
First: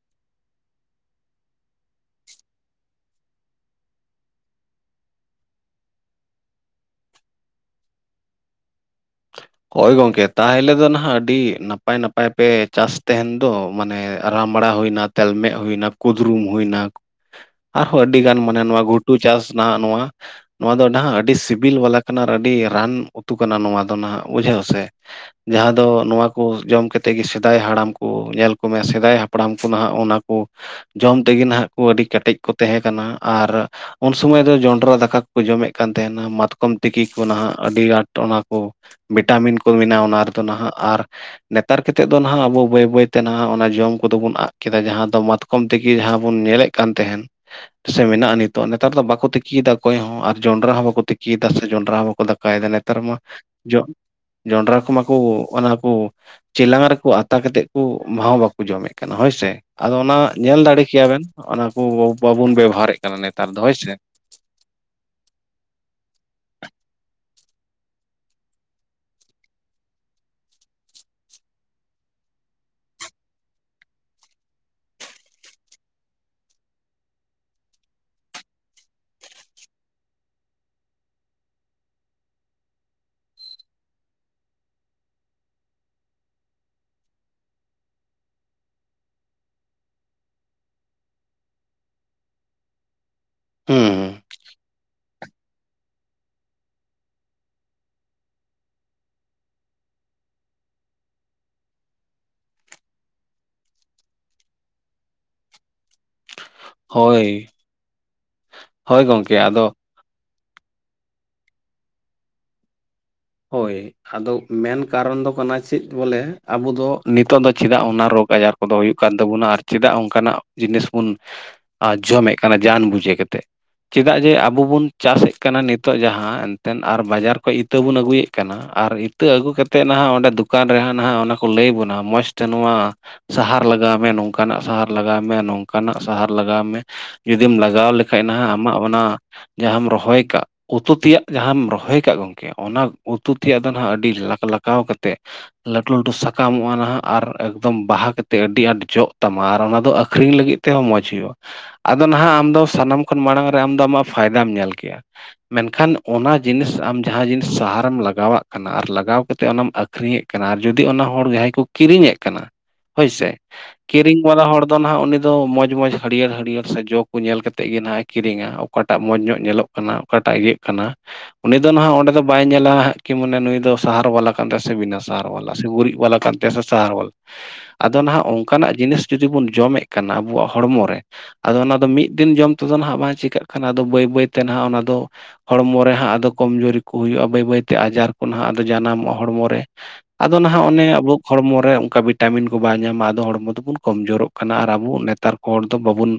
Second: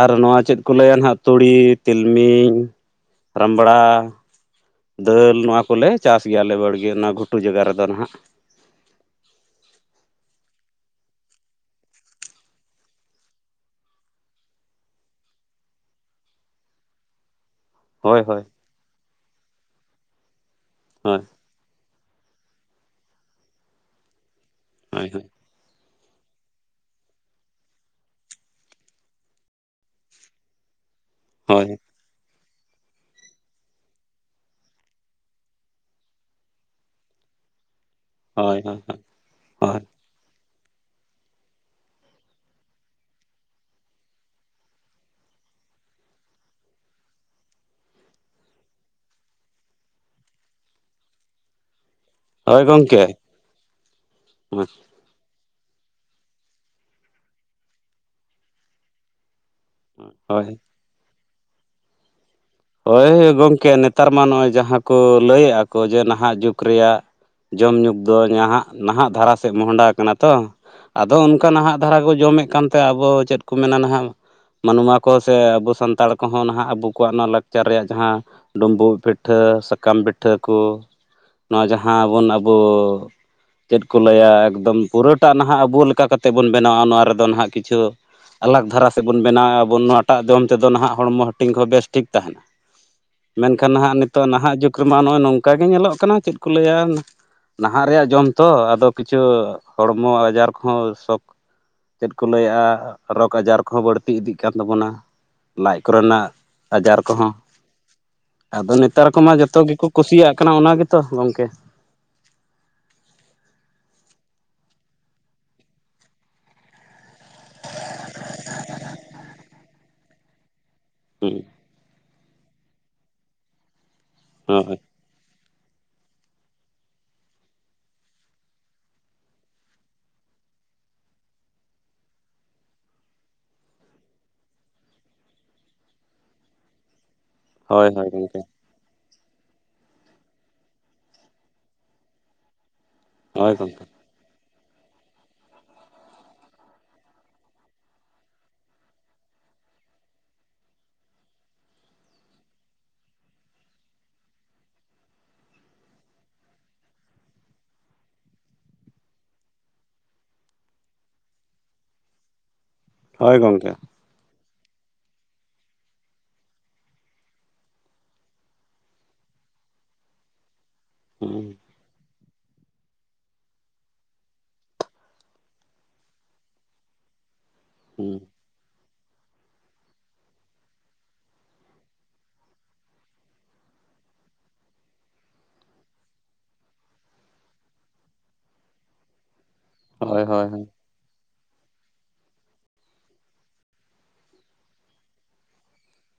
[SPEAKER 1] ᱟᱨᱚ ᱱᱚᱣᱟ ᱪᱮᱫ ᱠᱚ ᱞᱟᱹᱭᱟ ᱱᱟᱦᱟᱜ ᱛᱩᱲᱤ, ᱛᱤᱞᱢᱤᱧ, ᱨᱟᱢᱲᱟ ᱫᱟᱹᱞ ᱱᱚᱣᱟ ᱠᱚᱞᱮ ᱪᱟᱥ ᱜᱮᱭᱟᱞᱮ ᱵᱟᱹᱲᱜᱮᱹ ᱱᱚᱣᱟ ᱜᱷᱩᱴᱩ ᱡᱟᱭᱜᱟ ᱨᱮᱫᱚ ᱱᱟᱦᱟᱜ ᱾
[SPEAKER 2] ᱦᱳᱭ ᱜᱚᱝᱠᱮ ᱛᱟᱦᱚᱞᱮ ᱫᱚ ᱱᱟᱦᱟᱜ ᱟᱹᱰᱤ ᱱᱟᱯᱟᱭ ᱱᱟᱯᱟᱭ ᱯᱮ ᱪᱟᱥ ᱛᱮᱦᱮᱱ ᱾ ᱫᱚ ᱢᱟᱱᱮ ᱨᱟᱢᱲᱟ ᱦᱳᱭᱱᱟ ᱛᱮᱞᱢᱮᱜ ᱦᱳᱭᱱᱟ ᱠᱳᱫᱨᱩᱢ ᱦᱳᱭᱱᱟ
[SPEAKER 1] ᱯᱷᱟᱸᱠᱟ ᱜᱮᱭᱟ
[SPEAKER 2] ᱟᱨᱦᱚᱸ ᱟᱹᱰᱤ ᱜᱟᱱ ᱢᱟᱱᱮ ᱱᱚᱣᱟ ᱜᱷᱩᱴᱩ ᱪᱟᱥ ᱱᱟᱦᱟᱜ ᱱᱚᱣᱟ, ᱱᱚᱣᱟ ᱫᱚ ᱱᱟᱜ
[SPEAKER 1] ᱦᱳᱭ
[SPEAKER 2] ᱟᱹᱰᱤ ᱥᱤᱵᱤᱞ ᱵᱟᱞᱟ ᱱᱟ ᱟᱹᱰᱤ ᱨᱟᱱ ᱩᱛᱩ ᱠᱟᱱᱟ ᱱᱚᱣᱟ ᱫᱚ ᱱᱟᱦᱟᱜ ᱵᱩᱡᱷᱟᱹᱣ ᱥᱮ ᱾
[SPEAKER 1] ᱦᱚᱭ ᱦᱚᱭ ᱾
[SPEAKER 2] ᱡᱟᱦᱟᱸ ᱫᱚ ᱱᱚᱣᱟ ᱠᱚ ᱡᱚᱢ ᱠᱮᱛᱮᱫ ᱜᱮ ᱥᱮᱫᱟᱭ ᱦᱟᱲᱟᱢ ᱠᱚ ᱧᱮᱞ ᱠᱚᱢᱮ ᱥᱮᱫᱟᱭ ᱦᱟᱯᱲᱟᱢ ᱠᱚ ᱱᱟᱦᱟᱜ ᱚᱱᱟ ᱠᱚ ᱥᱟᱸᱜ, ᱡᱚᱢ ᱛᱮᱜᱮ
[SPEAKER 1] ᱦᱳᱭ
[SPEAKER 2] ᱱᱟᱦᱟᱜ ᱠᱚ ᱟᱹᱰᱤ ᱠᱮᱴᱮᱡ ᱠᱚ ᱛᱮᱦᱮᱸ ᱠᱟᱱᱟ ᱟᱨ ᱩᱱ ᱥᱚᱢᱚᱭ ᱫᱚ ᱡᱚᱸᱰᱨᱟ ᱫᱟᱠᱟ ᱠᱚᱠᱚ ᱡᱚᱢᱮᱫ ᱠᱟᱱ ᱛᱟᱦᱮᱱᱟ ᱢᱟᱛᱠᱚᱢ ᱛᱤᱠᱤ ᱠᱚ ᱱᱟᱦᱟᱜ ᱟᱹᱰᱤ ᱟᱸᱴ ᱾
[SPEAKER 1] ᱦᱚᱭ ᱦᱚᱴᱚᱜ ᱾
[SPEAKER 2] ᱵᱷᱤᱴᱟᱢᱤᱱ ᱠᱚ ᱢᱮᱱᱟ ᱚᱱᱟ ᱨᱮᱫᱚ ᱱᱟᱦᱟᱜ ᱟᱨ ᱱᱮᱛᱟᱨ ᱠᱮᱛᱮᱫ ᱫᱚ ᱱᱟᱦᱟᱜ ᱟᱵᱚ ᱵᱟᱹᱭ ᱵᱟᱹᱭᱛᱮ ᱱᱟᱦᱟᱜ ᱚᱱᱟ ᱡᱚᱢ ᱠᱚᱫᱚ ᱵᱚᱱ ᱟᱜ ᱠᱮᱫᱟ ᱡᱟᱦᱟᱸ ᱫᱚ ᱢᱟᱛ ᱠᱚᱢ ᱛᱮᱠᱮ ᱡᱟᱦᱟᱸ ᱵᱚᱱ ᱧᱮᱞᱮᱫ ᱠᱟᱱ ᱛᱮᱦᱮᱱ ᱥᱮ ᱢᱮᱱᱟᱜᱼᱟ ᱱᱤᱛᱳᱜ ᱱᱮᱛᱟᱨ ᱫᱚ ᱵᱟᱠᱚ ᱛᱤᱠᱤᱭᱮᱫᱟ ᱚᱠᱚᱭ ᱦᱚᱸ ᱟᱨ ᱡᱚᱸᱰᱨᱟ ᱦᱚᱸ ᱵᱟᱠᱚ ᱛᱤᱠᱤᱭᱮᱫᱟ ᱥᱮ ᱡᱚᱸᱰᱨᱟ, ᱟ ᱦᱚᱸ ᱵᱟᱠᱚ ᱫᱟᱠ
[SPEAKER 1] ᱦᱳᱭ
[SPEAKER 2] ᱠᱟᱭᱫᱟ ᱱᱮᱛᱟᱨ
[SPEAKER 1] ᱜᱚᱢᱠᱮ
[SPEAKER 2] ᱢᱟ ᱡᱚᱜ ᱡᱚᱱᱰᱨᱟ ᱠᱚᱢᱟ ᱠᱩ ᱚᱱᱟ ᱠᱚ ᱪᱮᱞᱟᱝ ᱨᱮᱠᱚ ᱟᱛᱟ ᱠᱟᱛᱮᱜ ᱠᱚ ᱵᱷᱟᱸᱣ ᱵᱟᱠᱚ ᱡᱚᱢᱮᱫ ᱠᱟᱱᱟ ᱦᱚᱭ ᱥᱮ ᱾ ᱟᱫᱚ ᱚᱱᱟ,
[SPEAKER 1] ᱦᱳᱭ
[SPEAKER 2] ᱧᱮᱞ ᱫᱟᱲᱮ ᱠᱮᱭᱟᱵᱮᱱ ᱚᱱᱟ ᱠᱚ ᱵᱟᱵᱩᱱ ᱵᱮᱵᱚᱦᱟᱨ
[SPEAKER 1] ᱦᱳᱭ ᱜᱚᱝᱠᱮ ᱱᱮᱛᱟᱨ ᱢᱟ ᱱᱚᱜᱼᱚᱭ ᱡᱟᱦᱟᱸ ᱠᱚ ᱞᱟᱹᱭᱮᱜᱼᱟ ᱠᱚ ᱡᱮ ᱱᱟᱦᱟᱸᱜ ᱡᱩᱜᱽ ᱨᱮᱭᱟᱜ ᱡᱚᱢ ᱧᱩᱜᱠ ᱫᱚ ᱧᱟᱦᱟᱜ ᱱᱟᱦᱟᱜ ᱫᱷᱟᱨᱟ ᱥᱮᱜ ᱢᱚᱦ-ᱰᱟ ᱠᱟᱱᱟ ᱛᱚ ᱟᱫᱚ ᱚᱱᱠᱟ ᱱᱟᱦᱟᱸᱜ ᱫᱷᱟᱨᱟ ᱠᱚ ᱡᱚᱢᱮᱜ ᱠᱟᱱᱛᱮ ᱟᱵᱚ ᱪᱮᱫ ᱠᱚ ᱢᱮᱱᱟ ᱱᱟᱦᱟᱸᱜ ᱢᱟᱱᱣᱟ ᱠᱚ ᱥᱮ ᱟᱵᱚ ᱥᱟᱱᱛᱟᱲ ᱠᱚᱦᱚᱸ ᱱᱟᱦᱟᱸᱜ ᱟᱵᱚ ᱠᱚᱣᱟᱜ ᱱᱚᱣᱟ ᱞᱟᱠ ᱪᱟᱨ ᱨᱮᱭᱟᱜ ᱡᱟᱦᱟᱸ ᱰᱩᱸᱢᱵᱩᱜ ᱯᱤᱴᱷᱟᱹ ᱥᱟᱠᱟᱢ ᱯᱤᱴᱷᱟᱹ ᱠᱚ ᱱᱚᱣᱟ ᱡᱟᱦᱟᱸᱦ ᱵᱚᱱ ᱟᱵᱳ ᱻ ᱪᱮᱫ ᱠᱚ ᱞᱟᱹᱭᱟ ᱮᱠᱫᱚᱢ ᱯᱩᱨᱟᱹᱴᱟ ᱱᱟᱦᱟᱸᱜ ᱟᱵᱳ ᱞᱮᱠᱟ ᱠᱟᱛᱮ ᱵᱚᱱ ᱵᱮᱱᱟᱣᱟ ᱱᱚᱣᱟ ᱨᱮᱫᱚ ᱱᱟᱦᱟᱸᱜ ᱠᱤᱪᱷᱩ ᱟᱞᱟᱜᱽ ᱫᱷᱟᱨᱟ ᱥᱮᱫ ᱵᱚᱱ ᱵᱮᱱᱟᱣ-ᱟᱼᱟᱵᱚᱱ ᱱᱚᱣᱟᱴᱟᱜ ᱚᱱ ᱛᱮᱫᱚ ᱱᱟᱦᱟᱜ ᱦᱚᱲᱢᱚ ᱦᱟᱹᱴᱤᱧ ᱠᱚ ᱵᱮᱹᱥᱴᱷᱤᱠ ᱛᱟᱦᱮᱱᱟ, ᱢᱮᱱᱠᱷᱟᱱ ᱱᱟᱦᱟᱸᱜ
[SPEAKER 2] ᱦᱩᱸ
[SPEAKER 1] ᱱᱤᱛᱚᱜ ᱱᱟᱦᱟᱸᱜ ᱡᱩᱜᱽ ᱨᱮᱢᱟ ᱱᱚᱜ-ᱚᱭ ᱱᱚᱝᱠᱟ ᱜᱮ ᱧᱮᱞᱚᱜ ᱠᱟᱱᱟ ᱪᱮᱫ ᱠᱚ ᱞᱟᱹᱭᱟ ᱱᱟᱦᱟᱜ ᱨᱮᱭᱟᱜ ᱡᱚᱢ ᱛᱚ ᱟᱫᱚ ᱠᱤᱪᱷᱩ ᱦᱚᱲᱢᱚ ᱟᱡᱟᱨ ᱠᱚᱦᱚᱸ ᱥᱚᱠᱷ ᱪᱮᱫ ᱠᱚ ᱞᱟᱹᱭᱟ ᱨᱳᱜᱽ ᱟᱡᱟᱨ ᱠᱚᱦᱚᱸ ᱵᱟᱹᱲᱛᱤ ᱤᱫᱤᱜ ᱠᱟᱱ ᱛᱟᱵᱚᱱᱟ ᱞᱟᱡ ᱠᱚᱨᱮᱱᱟᱜ ᱟᱡᱟᱨ ᱠᱚᱦᱚᱸ
[SPEAKER 2] ᱦᱳᱭ
[SPEAKER 1] [inaudible] ᱟᱫᱚ
[SPEAKER 2] ᱦᱳᱭ
[SPEAKER 1] ᱱᱮᱛᱟᱨ ᱠᱚᱢᱟ
[SPEAKER 2] ᱜᱚᱝᱠᱮ
[SPEAKER 1] ᱡᱚᱛᱚ
[SPEAKER 2] ᱟᱫᱚ
[SPEAKER 1] ᱜᱮᱠᱚ ᱠᱩᱥᱤᱭᱟᱜ ᱠᱟᱱᱟ ᱚᱱᱟ ᱜᱮᱛᱚ ᱜᱚᱢᱠᱮ᱾
[SPEAKER 2] ᱦᱳᱭ ᱟᱫᱚ ᱢᱮᱱ ᱠᱟᱨᱚᱱ ᱫᱚ ᱠᱟᱱᱟ ᱪᱮᱫ ᱵᱚᱞᱮ ᱟᱵᱚ ᱫᱚ ᱱᱤᱛᱚᱜ ᱫᱚ ᱪᱮᱫᱟᱜ ᱚᱱᱟ ᱨᱳᱜᱽ ᱟᱡᱟᱨ ᱠᱚᱫᱚ ᱦᱩᱭᱩᱜ ᱠᱟᱱ ᱛᱟᱵᱚᱱᱟ ᱟᱨ ᱪᱮᱫᱟᱜ ᱚᱱᱠᱟᱱᱟᱜ ᱡᱤᱱᱤᱥ ᱵᱚᱱ
[SPEAKER 1] ᱦᱮᱸ
[SPEAKER 2] ᱡᱚᱢᱮᱫ ᱠᱟᱱᱟ ᱡᱟᱱ ᱵᱩᱡᱷᱟᱹ ᱠᱟᱛᱮᱜ ᱪᱮᱫᱟᱜ ᱡᱮ ᱟᱵᱚ ᱵᱚᱱ- ᱪᱟᱥᱮᱫ ᱠᱟᱱᱟ ᱱᱤᱛᱚᱜ ᱡᱟᱦᱟᱸ ᱮᱱᱛᱮᱱ ᱟᱨ ᱵᱟᱡᱟᱨ ᱠᱷᱚᱱ ᱤᱛᱟᱹ ᱵᱚᱱ ᱟᱹᱜᱩ ᱟᱹᱜᱩᱭᱮᱫ ᱠᱟᱱᱟ ᱟᱨ ᱤᱛᱟᱹ ᱟᱹᱜᱩ ᱠᱟᱛᱮᱫ ᱱᱟᱦᱟᱜ ᱚᱸᱰᱮ ᱫᱚᱠᱟᱱ ᱨᱮᱦᱚᱸ ᱱᱟᱦᱟᱜ ᱚᱱᱟ ᱠᱚ ᱞᱟᱹᱭ ᱵᱚᱱᱟ ᱢᱚᱸᱡᱽ ᱛᱮ ᱱᱚᱣᱟ ᱥᱟᱦᱟᱨ ᱞᱟᱜᱟᱣ ᱢᱮ ᱱᱚᱝᱠᱟᱱᱟᱜ ᱥᱟᱦᱟᱨ ᱞᱟᱜᱟᱣ ᱢᱮ ᱱᱚᱝᱠᱟᱱᱟᱜ ᱥᱟᱦᱟᱨ ᱞᱟᱜᱟᱣ ᱢᱮ᱾ ᱡᱩᱫᱤᱢ
[SPEAKER 1] ᱦᱳᱭ ᱦᱳᱭ
[SPEAKER 2] ᱞᱟᱜᱟᱣ
[SPEAKER 1] ᱦᱳᱭ
[SPEAKER 2] ᱞᱮᱠᱷᱟᱡ
[SPEAKER 1] ᱜᱚᱢᱠᱮ
[SPEAKER 2] ᱱᱟᱦᱟᱜ ᱟᱢᱟᱜ ᱚᱱᱟ ᱡᱟᱦᱟᱢ ᱨᱚᱦᱚᱭ ᱟᱠᱟᱫ ᱩᱛᱩ ᱛᱮᱭᱟᱜ ᱡᱟᱦᱟᱢ ᱨᱚᱦᱚᱭ ᱟᱠᱟᱜ ᱜᱚᱢᱠᱮ ᱚᱱᱟ ᱩᱛᱩ
[SPEAKER 1] ᱦᱳᱭ
[SPEAKER 2] ᱛᱮᱭᱟᱜ ᱫᱚ
[SPEAKER 1] ᱜᱚᱢᱠᱮ
[SPEAKER 2] ᱱᱟᱦᱟᱜ ᱟᱹᱰᱤ ᱞᱟᱠ ᱞᱟᱠᱟᱣ ᱠᱟᱛᱮ ᱞᱟᱹᱴᱩ ᱞᱟᱹᱴᱩ ᱥᱟᱠᱟᱢᱚᱜ-ᱟ ᱱᱟᱦᱟᱜ ᱟᱨ ᱮᱠᱫᱚᱢ ᱵᱟᱦᱟ ᱠᱟᱛᱮᱫ ᱟᱹᱰᱤ ᱟᱸᱴ ᱡᱚᱜ ᱛᱟᱢᱟ ᱟᱨ ᱚᱱᱟ ᱫᱚ ᱟᱹᱠᱷᱨᱤᱧ ᱞᱟᱹᱜᱤᱫ ᱛᱮ ᱛᱮᱦᱚᱸ ᱢᱚᱸᱡᱽ ᱦᱩᱭᱩᱜ-ᱟ ᱟᱫᱚ ᱱᱟᱦᱟᱜ ᱟᱢ ᱫᱚ ᱥᱟᱱᱟᱢ ᱠᱷᱚᱱ ᱢᱟᱲᱟᱝ ᱨᱮ ᱟᱢ ᱟᱢᱟᱜ ᱯᱷᱟᱭᱫᱟᱢ ᱧᱮᱞ ᱠᱮᱜ-ᱟ, ᱢᱮᱱᱠᱷᱟᱱ ᱚᱱᱟ ᱡᱤᱱᱤᱥ ᱟᱢ ᱡᱟᱦᱟᱸ ᱡᱤᱱᱤᱥ ᱥᱟᱦᱟ ᱟᱢ ᱞᱟᱜᱟᱣᱟᱜ ᱠᱟᱱᱟ ᱟᱨ ᱞᱟᱜᱟᱣ ᱠᱟᱛᱮᱫ ᱚᱱᱟᱢ ᱟᱹᱠᱷᱨᱤᱧᱮᱫ ᱠᱟᱱᱟ ᱟᱨ ᱡᱩᱫᱤ ᱚᱱᱟ ᱦᱚᱲ ᱡᱟᱦᱟᱸᱭ ᱠᱚ ᱠᱤᱨᱤᱧᱮᱫ ᱠᱟᱱᱟ ᱦᱳᱭ ᱥᱮ ᱠᱤᱨᱤᱧ ᱵᱟᱞᱟ ᱦᱚᱲ ᱫᱚ ᱱᱟᱦᱟᱜ ᱩᱱᱤ ᱫᱚ ᱢᱚᱸᱡᱽ ᱢᱚᱸᱡᱽ ᱦᱟᱹᱨᱭᱟᱹᱲ ᱦᱟᱹᱨᱭᱟᱹᱲ ᱥᱮ ᱡᱚ ᱠᱚ ᱧᱮᱞ ᱠᱟᱛᱮᱫ ᱜᱮ ᱦᱟᱜ ᱮ ᱠᱤᱨᱤᱧᱟ, ᱚᱠᱟᱴᱟᱜ ᱢᱚᱸᱡᱽ ᱧᱚᱜ ᱧᱮᱞᱚᱜ ᱠᱟᱱᱟ ᱚᱠᱟᱴᱟᱜ ᱤᱭᱟᱹᱜ ᱠᱟᱱᱟ
[SPEAKER 1] ᱦᱮᱸ
[SPEAKER 2] ᱩᱱᱤ ᱫᱚ ᱱᱟᱦᱟᱜ ᱚᱸᱰᱮ ᱫᱚ ᱵᱟᱭ ᱧᱮᱞᱟ ᱦᱟᱸᱜ ᱠᱤ ᱢᱟᱱᱮ ᱱᱩᱭ ᱫᱚ ᱥᱟᱦᱟᱨ ᱵᱟᱞᱟ ᱠᱟᱱ ᱛᱟᱭᱟ ᱥᱮ ᱵᱤᱱᱟ ᱥᱟᱦᱟᱨ ᱵᱟᱞᱟ ᱥᱮ ᱜᱩᱨᱤᱡ ᱵᱟᱞᱟ ᱠᱟᱱ ᱛᱟᱭᱟ ᱥᱮ ᱥᱟᱦᱟᱨ ᱵᱟᱞᱟ
[SPEAKER 1] [inaudible]
[SPEAKER 2] ᱟᱫᱚ ᱱᱟᱦᱟᱜ ᱚᱱᱠᱟᱱᱟᱜ ᱡᱤᱱᱤᱥ ᱡᱩᱫᱤ ᱵᱚᱱ ᱡᱚᱢᱮᱫ ᱠᱟᱱᱟ ᱟᱵᱚᱣᱟᱜ ᱦᱚᱲᱢᱚ ᱨᱮ ᱟᱫᱚ ᱚᱱᱟ ᱫᱚ ᱢᱤᱫ ᱫᱤᱱ ᱡᱚᱢ ᱛᱮᱫᱚ ᱱᱟᱦᱟᱜ ᱵᱟᱝ ᱪᱤᱠᱟᱹᱜ ᱠᱟᱱᱟ ᱟᱫᱚ ᱵᱟᱹᱭ ᱵᱟᱹᱭᱛᱮ ᱱᱟᱦᱟᱜ ᱚᱱᱟᱫᱚ ᱦᱚᱲᱢᱚ ᱨᱮ ᱦᱟᱸᱜ ᱟᱫᱚ ᱠᱚᱢᱡᱩᱨᱤ ᱠᱚ ᱦᱩᱭᱩᱜ-ᱟ, ᱵᱟᱹᱭ ᱵᱟᱹᱭᱛᱮ ᱟᱡᱟᱨ ᱠᱚ ᱱᱟᱦᱟᱜ ᱟᱫᱚ ᱡᱟᱱᱟᱢᱚᱜ-ᱟ ᱦᱚᱲᱢᱚ ᱨᱮ
[SPEAKER 1] ᱦᱳᱭ
[SPEAKER 2] ᱟᱫᱚ
[SPEAKER 1] ᱦᱳᱭ
[SPEAKER 2] ᱱᱟᱦᱟᱜ ᱚᱱᱮ ᱟᱵᱚ ᱦᱚᱲᱢᱚᱨᱮ ᱚᱱᱠᱟ ᱵᱷᱤᱴᱟᱢᱤᱱ ᱠᱚ ᱵᱟᱭ ᱧᱟᱢᱟ ᱟᱫᱚ ᱦᱚᱲᱢᱚ ᱫᱚᱵᱚᱱ ᱠᱚᱢᱡᱳᱨᱚᱜ ᱠᱟᱱᱟ ᱟᱨ ᱟᱵᱚ ᱱᱮᱛᱟᱨ ᱠᱚ ᱦᱚᱲ ᱫᱚ ᱵᱟᱵᱚᱱ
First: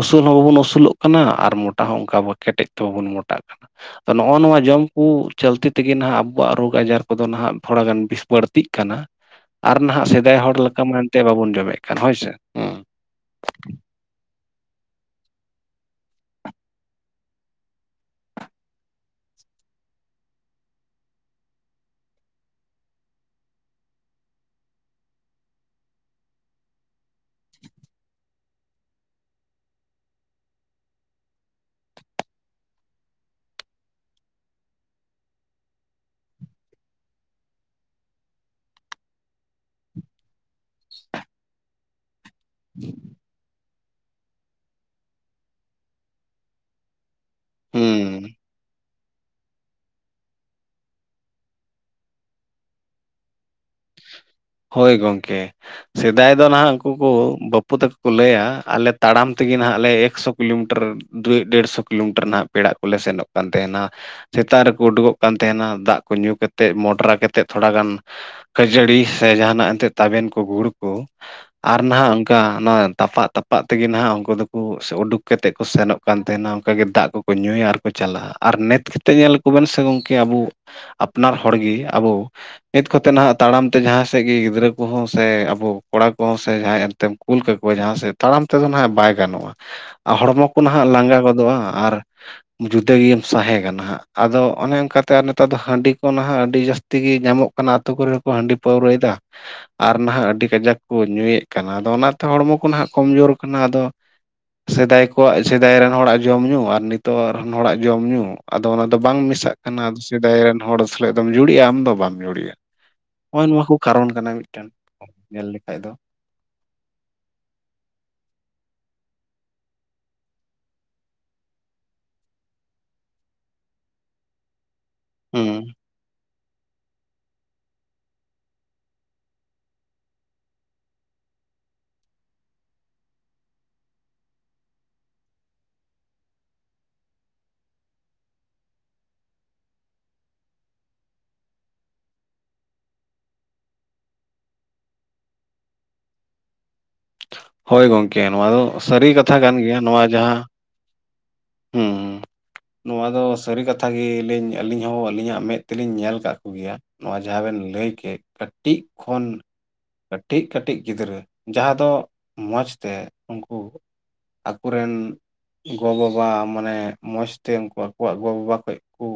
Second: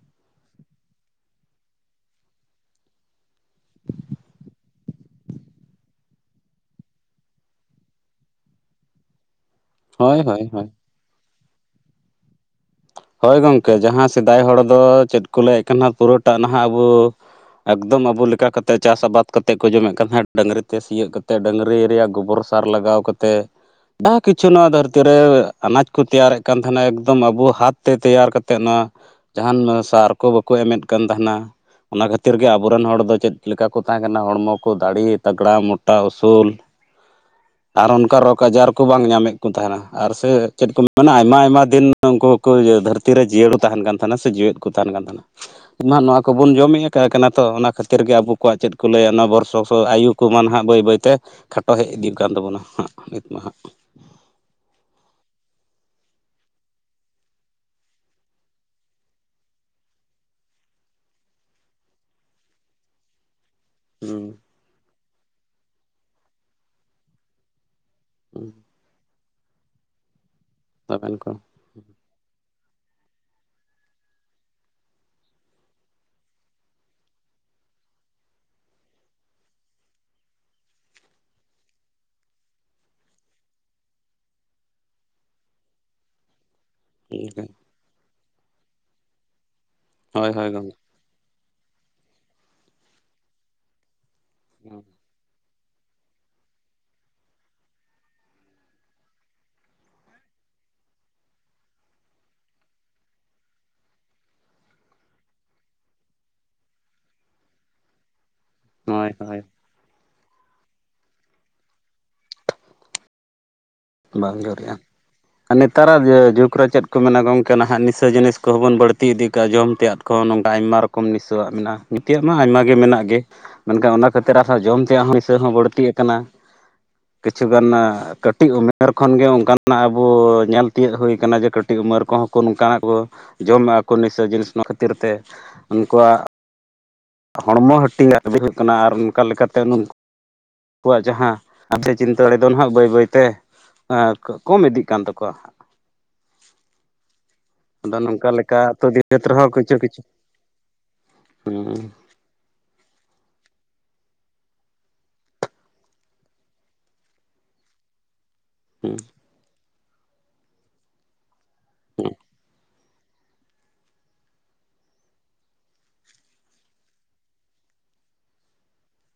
[SPEAKER 2] ᱩᱥᱩᱞ ᱦᱚᱸ ᱵᱟᱵᱚᱱ ᱩᱥᱩᱞᱚᱜ ᱠᱟᱱᱟ ᱟᱨ ᱢᱚᱴᱟ ᱦᱚᱸ ᱚᱱᱠᱟ ᱠᱮᱴᱮᱡ ᱛᱮ ᱵᱟᱵᱚᱱ ᱢᱚᱴᱟᱜ ᱠᱟᱱᱟ᱾ ᱛᱚ ᱱᱚᱜ-ᱚ ᱱᱚᱣᱟ ᱡᱚᱢ ᱠᱩ ᱪᱚᱞᱛᱮ ᱛᱮᱜᱮ ᱱᱟᱦᱟᱜ ᱟᱵᱚᱣᱟᱜ ᱨᱳᱜᱽ ᱟᱡᱟᱨ ᱠᱚᱫᱚ ᱱᱟᱦᱟᱜ ᱛᱷᱚᱲᱟᱜᱟᱱ ᱵᱤᱥ ᱵᱟᱹᱲᱛᱤᱜ ᱠᱟᱱᱟ᱾ ᱟᱨ ᱱᱟᱦᱟᱜ
[SPEAKER 1] ᱦᱳᱭ
[SPEAKER 2] ᱥᱮᱫᱟᱭ
[SPEAKER 1] ᱦᱳᱭ
[SPEAKER 2] ᱦᱚᱲ
[SPEAKER 1] ᱦᱳᱭ
[SPEAKER 2] ᱞᱮᱠᱟ ᱢᱟ ᱮᱱᱛᱮᱫ ᱵᱟᱵᱚᱱ ᱡᱚᱢᱮᱫ ᱠᱟᱱ ᱦᱳᱭᱥᱮ᱾
[SPEAKER 1] ᱦᱳᱭ ᱜᱚᱝᱠᱮ ᱡᱟᱦᱟᱸ ᱥᱮᱫᱟᱭ ᱦᱚᱲ ᱫᱚ ᱪᱮᱫ ᱠᱚ ᱞᱟᱹᱭᱮᱫ ᱠᱟᱱᱟ ᱯᱩᱨᱟᱹᱴᱟᱜ ᱱᱟᱦᱟᱜ ᱟᱵᱚ ᱮᱠᱫᱚᱢ ᱟᱵᱚ ᱞᱮᱠᱟ ᱠᱟᱛᱮᱫ ᱪᱟᱥ ᱟᱵᱟᱫ ᱠᱟᱛᱮᱫ ᱠᱚ ᱡᱚᱢᱮᱫ ᱠᱟᱱ ᱛᱟᱦᱮᱸᱫ ᱰᱟᱹᱝᱨᱤ ᱛᱮ ᱥᱤᱭᱳᱜ ᱠᱟᱛᱮ ᱰᱟᱹᱝᱨᱤ ᱨᱮᱭᱟᱜ ᱜᱚᱵᱚᱨ ᱥᱟᱨ ᱞᱟᱜᱟᱣ ᱠᱟᱛᱮᱫ, ᱟᱨ ᱠᱤᱪᱷᱩ ᱱᱚᱣᱟ ᱫᱷᱟᱹᱨᱛᱤ ᱨᱮ ᱟᱱᱟᱡᱽ ᱠᱚ ᱛᱮᱭᱟᱨᱮᱫ ᱠᱟᱱ ᱛᱟᱦᱮᱱᱟ ᱮᱠᱫᱚᱢ ᱟᱵᱚ ᱦᱟᱛ ᱛᱮ ᱛᱮᱭᱟᱨ ᱠᱟᱛᱮᱫ ᱱᱚᱣᱟ ᱡᱟᱦᱟᱱ ᱥᱟᱨ ᱠᱚ ᱵᱟᱠᱚ ᱮᱢᱮᱫ ᱠᱟᱱ ᱛᱟᱦᱮᱱᱟ, ᱚᱱᱟ ᱠᱷᱟᱹᱛᱤᱨ ᱜᱮ ᱟᱵᱚᱨᱮᱱ ᱦᱚᱲ ᱫᱚ ᱪᱮᱫ ᱞᱮᱠᱟ ᱠᱚ ᱛᱟᱦᱮᱸ ᱠᱟᱱᱟ ᱦᱚᱲᱢᱚ ᱠᱚ ᱫᱟᱲᱮ ᱛᱟᱜᱽᱲᱟ ᱢᱚᱴᱟ ᱩᱥᱩᱞ, [inaudible] ᱟᱨ ᱚᱱᱠᱟ ᱨᱳᱜᱽ ᱟᱡᱟᱨ ᱠᱚ ᱵᱟᱝ ᱧᱟᱢᱮᱫ ᱠᱚ ᱛᱟᱦᱮᱱᱟ ᱟᱨ ᱥᱮ ᱪᱮᱫ ᱠᱚ ᱢᱮᱱᱟ ᱟᱭᱢᱟ ᱟᱭᱢᱟ ᱫᱤᱱ ᱩᱱᱠᱩ ᱫᱷᱟᱹᱨᱛᱤ ᱨᱮ ᱡᱤᱭᱟᱹᱲ ᱠᱚ ᱛᱟᱦᱮᱱ ᱠᱟᱱ ᱛᱟᱦᱮᱱᱟ ᱥᱮ ᱡᱮᱣᱮᱫ ᱠᱚ ᱛᱟᱦᱮᱱ ᱠᱟᱱ ᱛᱟᱦᱮᱱᱟ ᱢᱟ ᱱᱚᱣᱟ ᱠᱚᱵᱚᱱ ᱡᱚᱢᱮᱫ-ᱟ, ᱛᱚ ᱚᱱᱟ ᱠᱷᱟᱹᱛᱤᱨ
[SPEAKER 2] ᱦᱩᱸ
[SPEAKER 1] ᱜᱮ ᱟᱵᱚ ᱠᱚᱣᱟᱜ ᱪᱮᱫ ᱠᱚ ᱞᱟᱹᱭᱟ ᱚᱱᱟ ᱵᱚᱨᱥᱚᱠᱥᱚ ᱟᱭᱩ ᱠᱩ ᱢᱟ ᱱᱟᱦᱟᱸᱜ ᱵᱟᱹᱭ ᱵᱟᱹᱭᱛᱮ ᱠᱷᱟᱴᱚ ᱦᱮᱡ ᱤᱫᱤᱠᱟᱱ ᱛᱟᱵᱚᱱᱟ ᱦᱟᱸᱜ ᱱᱤᱛᱢᱟ ᱦᱟᱸᱜ᱾
[SPEAKER 2] ᱦᱳᱭ ᱜᱚᱢᱠᱮ᱾ ᱥᱮᱫᱟᱭ ᱫᱚ ᱱᱟᱦᱟᱜ ᱩᱱᱠᱩ ᱠᱚ ᱵᱟᱹᱯᱩ ᱛᱟᱠᱚ ᱠᱚ ᱞᱟᱹᱭᱟ ᱟᱞᱮ ᱛᱟᱲᱟᱢ ᱛᱮᱜᱮ ᱱᱟᱦᱟᱜ ᱟᱞᱮ ᱮᱠᱥᱚ ᱠᱤᱞᱳᱢᱤᱴᱟᱨ ᱫᱩᱭ ᱰᱮᱲᱥᱚ ᱠᱤᱞᱳᱢᱤᱴᱟᱨ ᱱᱟᱦᱟᱜ ᱯᱮᱲᱟ ᱠᱚᱞᱮ ᱥᱮᱱᱚᱜ ᱠᱟᱱ ᱛᱟᱦᱮᱱᱟ
[SPEAKER 1] ᱦᱩᱸ
[SPEAKER 2] ᱥᱮᱛᱟᱜ ᱨᱮᱠᱚ ᱩᱰᱩᱠᱚᱜ ᱠᱟᱱ ᱛᱟᱦᱮᱱᱟ ᱫᱟᱜ ᱠᱚ ᱧᱩ ᱠᱟᱛᱮᱫ ᱢᱚᱰᱨᱟ ᱠᱟᱛᱮᱫ ᱛᱷᱚᱲᱟ ᱜᱟᱱ
[SPEAKER 1] ᱦᱩᱸ
[SPEAKER 2] ᱠᱷᱟᱹᱡᱟᱹᱲᱤ ᱥᱮ ᱡᱟᱦᱟᱱᱟᱜ ᱮᱱᱛᱮ ᱛᱟᱵᱮᱱ ᱠᱚ ᱜᱩᱲ ᱠᱩ
[SPEAKER 1] ᱛᱟᱵᱮᱱ ᱠᱚ
[SPEAKER 2] ᱟᱨ ᱱᱟᱦᱟᱜ ᱚᱱᱠᱟ ᱱᱚᱣᱟ ᱛᱟᱯᱟᱜ ᱛᱟᱯᱟᱜ ᱛᱮᱜᱮ ᱱᱟᱦᱟᱜ ᱩᱱᱠᱩ ᱫᱚᱠᱚ ᱩᱰᱩᱠ ᱠᱟᱛᱮᱫ ᱠᱚ ᱥᱮᱱᱚᱜ ᱠᱟᱱ ᱛᱟᱦᱮᱱᱟ ᱚᱱᱠᱟ ᱜᱮ ᱫᱟᱜ ᱠᱚᱠᱚ ᱧᱩᱭᱟ ᱟᱨᱠᱚ ᱪᱟᱞᱟᱜ-ᱟ, ᱟᱨ ᱱᱮᱛ ᱠᱟᱛᱮᱫ ᱧᱮᱞ ᱠᱚᱵᱮᱱ ᱥᱮ ᱜᱚᱢᱠᱮ ᱟᱵᱚ ᱟᱯᱱᱟᱨ ᱦᱚᱲᱜᱤ ᱟᱵᱚ ᱱᱮᱛ ᱠᱚᱛᱮ ᱱᱟᱦᱟᱜ ᱛᱟᱲᱟᱢ ᱛᱮ ᱡᱟᱦᱟᱸ ᱥᱮᱫ ᱜᱮ ᱜᱤᱫᱽᱨᱟᱹ ᱠᱚᱦᱚᱸ ᱥᱮ ᱟᱵᱚ ᱠᱚᱲᱟ ᱠᱚᱦᱚᱸ ᱥᱮ ᱡᱟᱦᱟᱸᱭ ᱮᱱᱛᱮᱢ ᱠᱩᱞ ᱠᱟᱠᱚᱣᱟ ᱡᱟᱦᱟᱸ ᱥᱮᱫ ᱛᱟᱲᱟᱢ ᱛᱮᱫᱚ ᱱᱟᱦᱟᱜ ᱵᱟᱭ ᱜᱟᱱᱚᱜ-ᱟ᱾
[SPEAKER 1] ᱦᱳᱭ
[SPEAKER 2] ᱦᱚᱲᱢᱚ
[SPEAKER 1] ᱦᱳᱭ
[SPEAKER 2] ᱠᱚ
[SPEAKER 1] ᱜᱚᱢᱠᱮ
[SPEAKER 2] ᱱᱟᱦᱟᱜ ᱞᱟᱸᱜᱟ ᱜᱚᱫᱚᱜ-ᱟ ᱟᱨ ᱡᱩᱫᱟᱹ ᱜᱮᱢ ᱥᱟᱦᱮᱜᱟ ᱱᱟᱦᱟᱜ ᱟᱫᱚ ᱚᱱᱮ ᱚᱱᱠᱟᱛᱮ ᱟᱨ ᱱᱮᱛᱟᱨ ᱫᱚ ᱦᱟᱺᱰᱤ ᱠᱚ ᱱᱟᱦᱟᱜ ᱟᱹᱰᱤ ᱡᱟᱹᱥᱛᱤ ᱜᱤ ᱧᱟᱢᱚᱜ ᱠᱟᱱᱟ ᱟᱛᱳ ᱠᱚᱨᱮ ᱦᱚᱸ ᱠᱚ ᱦᱟᱺᱰᱤ ᱯᱟᱹᱣᱨᱟᱹᱭ ᱫᱟ᱾ ᱟᱨ ᱱᱟᱦᱟᱜ ᱟᱹᱰᱤ ᱠᱟᱡᱟᱠ ᱠᱚ ᱧᱩᱭᱮᱫ ᱠᱟᱱᱟ ᱟᱫᱚ ᱚᱱᱟᱛᱮ ᱦᱚᱲᱢᱚ ᱠᱚ ᱱᱟᱦᱟᱜ ᱠᱚᱢᱡᱳᱨ ᱠᱟᱱᱟ ᱟᱫᱚ ᱥᱮᱫᱟᱭ ᱠᱚᱣᱟᱜ ᱥᱮᱫᱟᱭ ᱨᱮᱱ ᱦᱚᱲᱟᱜ ᱡᱚᱢ ᱧᱩ ᱟᱨ ᱱᱤᱛᱚᱜ ᱨᱮᱱ ᱦᱚᱲᱟᱜ ᱡᱚᱢ ᱧᱩ ᱟᱫᱚ ᱚᱱᱟ ᱫᱚ
[SPEAKER 1] ᱦᱳᱭ
[SPEAKER 2] ᱵᱟᱝ
[SPEAKER 1] ᱦᱳᱭ
[SPEAKER 2] ᱢᱮᱥᱟᱜ ᱠᱟᱱᱟ᱾ ᱟᱫᱚ ᱥᱮᱫᱟᱭ ᱨᱮᱱ ᱦᱚᱲ ᱥᱮᱞᱮᱜ ᱫᱚᱢ ᱡᱩᱲᱤᱜ-ᱟ, ᱟᱢ ᱫᱚ ᱵᱟᱢ ᱡᱩᱲᱤᱜ-ᱟ ᱱᱚᱜ-ᱚᱭ ᱱᱚᱣᱟ ᱠᱩ
[SPEAKER 1] ᱵᱟᱝ ᱡᱳᱨᱮ ᱟᱜ-ᱟ ᱟᱨ
[SPEAKER 2] ᱫᱚ
[SPEAKER 1] ᱱᱮᱛᱟᱨᱟᱜ ᱡᱩᱜᱽ ᱨᱮ ᱪᱮᱫ ᱠᱚ ᱢᱮᱱᱟ ᱜᱚᱢᱠᱮ ᱱᱟᱦᱟᱜ ᱱᱤᱥᱟᱹ ᱡᱤᱱᱤᱥ ᱠᱚᱦᱚᱸ ᱵᱚᱱ ᱵᱟᱹᱲᱛᱤ ᱤᱫᱤ ᱠᱟᱜ-ᱟ᱾ ᱡᱚᱢ ᱛᱮᱭᱟᱜ ᱠᱚ ᱱᱚᱝᱠᱟ ᱟᱭᱢᱟ ᱨᱚ- ᱠᱚᱢ ᱱᱤᱥᱟᱹᱣᱟᱜ ᱢᱮᱱᱟᱜ-ᱟ᱾ ᱱᱤᱛᱭᱟᱜ ᱢᱟ ᱟᱭᱢᱟ ᱜᱮ ᱢᱮᱱᱟᱜ ᱜᱮ ᱢᱮᱱᱠᱷᱟᱱ ᱚᱱᱟ ᱠᱷᱟᱹᱛᱤᱨ ᱟᱨ ᱦᱚᱸ ᱡᱚᱢ [inaudible] ᱦᱚᱸ
[SPEAKER 2] ᱦᱩᱸ
[SPEAKER 1] ᱵᱟᱹᱲᱛᱤ ᱟᱠᱟᱱᱟ᱾ ᱠᱤᱪᱷᱩᱜᱟᱱ ᱠᱟᱹᱴᱤᱡ ᱩᱢᱮᱨ ᱱᱮᱛᱟᱨ ᱠᱷᱚᱱ ᱜᱮ ᱚᱱᱠᱟᱱᱟᱜ ᱟᱵᱚ ᱧᱮᱞ ᱛᱤᱭᱳᱜ ᱦᱩᱭ ᱠᱟᱱᱟ ᱡᱮ ᱠᱟᱹᱴᱤᱡ ᱩᱢᱮᱨ ᱠᱚᱦᱚᱸ ᱠᱚ ᱱᱚᱝᱠᱟ ᱱᱟᱠᱚ᱾ ᱡᱚᱢᱮᱜ-ᱟ ᱠᱚ ᱱᱤᱥᱟᱹ ᱡᱤᱱᱤᱥ ᱱᱚᱣᱟ ᱠᱷᱟᱹᱛᱤᱨ ᱛᱮ ᱩᱱᱠᱩᱣᱟᱜ ᱦᱚᱲᱢᱚ ᱦᱟᱹᱴᱤᱧ ᱟᱜ [inaudible] ᱞᱮᱠᱟᱱᱟᱜ ᱟᱨ ᱚᱱᱠᱟ ᱞᱮᱠᱟᱛᱮ ᱟᱠᱚᱣᱟᱜ ᱡᱟᱦᱟᱸ ᱟᱫᱮ ᱪᱤᱱᱛᱟᱹ ᱟᱲᱮ ᱫᱚ ᱱᱟᱦᱟᱜ ᱵᱟᱹᱭ ᱵᱟᱹᱭ ᱛᱮ ᱠᱚᱢ ᱤᱫᱤᱜ ᱠᱟᱱ ᱛᱟᱠᱚᱣᱟ ᱦᱟᱸᱜ᱾
[SPEAKER 2] ᱦᱳᱭ
[SPEAKER 1] ᱟᱫᱚ
[SPEAKER 2] ᱜᱚᱝᱠᱮ
[SPEAKER 1] ᱱᱚᱝᱠᱟ
[SPEAKER 2] ᱱᱚᱣᱟ
[SPEAKER 1] ᱞᱮᱠᱟ
[SPEAKER 2] ᱫᱚ
[SPEAKER 1] ᱟᱹᱛᱩ
[SPEAKER 2] ᱥᱟᱹᱨᱤ
[SPEAKER 1] [inaudible]
[SPEAKER 2] ᱠᱟᱛᱷᱟ
[SPEAKER 1] ᱨᱮᱦᱚᱸ
[SPEAKER 2] ᱠᱟᱱ
[SPEAKER 1] ᱠᱤᱪᱷᱩ
[SPEAKER 2] ᱜᱮᱭᱟ
[SPEAKER 1] ᱠᱤᱪᱷᱩ
[SPEAKER 2] ᱱᱚᱣᱟ ᱡᱟᱦᱟᱸ
[SPEAKER 1] ᱦᱩᱸ
[SPEAKER 2] ᱱᱚᱣᱟ ᱫᱚ ᱥᱟᱹᱨᱤ ᱠᱟᱛᱷᱟ ᱜᱮᱞᱤᱧ ᱟᱹᱞᱤᱧ ᱦᱚᱸ ᱟᱹᱞᱤᱧᱟᱜ ᱢᱮᱫ ᱛᱮᱞᱤᱧ ᱧᱮᱞ ᱠᱟᱜ ᱠᱚᱜᱮᱭᱟ᱾ ᱱᱚᱣᱟ ᱡᱟᱦᱟᱸ ᱵᱮᱱ ᱞᱟᱹᱭ ᱠᱮᱫ᱾ ᱠᱟᱹᱴᱤᱡ
[SPEAKER 1] ᱦᱩᱸ
[SPEAKER 2] ᱠᱷᱚᱱ ᱠᱟᱹᱴᱤᱡ ᱠᱟᱹᱴᱤᱡ ᱜᱤᱫᱽᱨᱟᱹ ᱡᱟᱦᱟᱸ ᱫᱚ ᱢᱚᱡᱽ ᱛᱮ ᱩᱱᱠᱩ ᱟᱠᱚᱨᱮᱱ ᱜᱚ-ᱵᱟ- ᱵᱟ ᱢᱟᱱᱮ ᱢᱚᱡᱽ ᱛᱮ ᱩᱱᱠᱩ ᱟᱠᱚᱣᱟᱜ ᱜᱚ-ᱵᱟᱵᱟ ᱠᱷᱚᱡ ᱠᱩ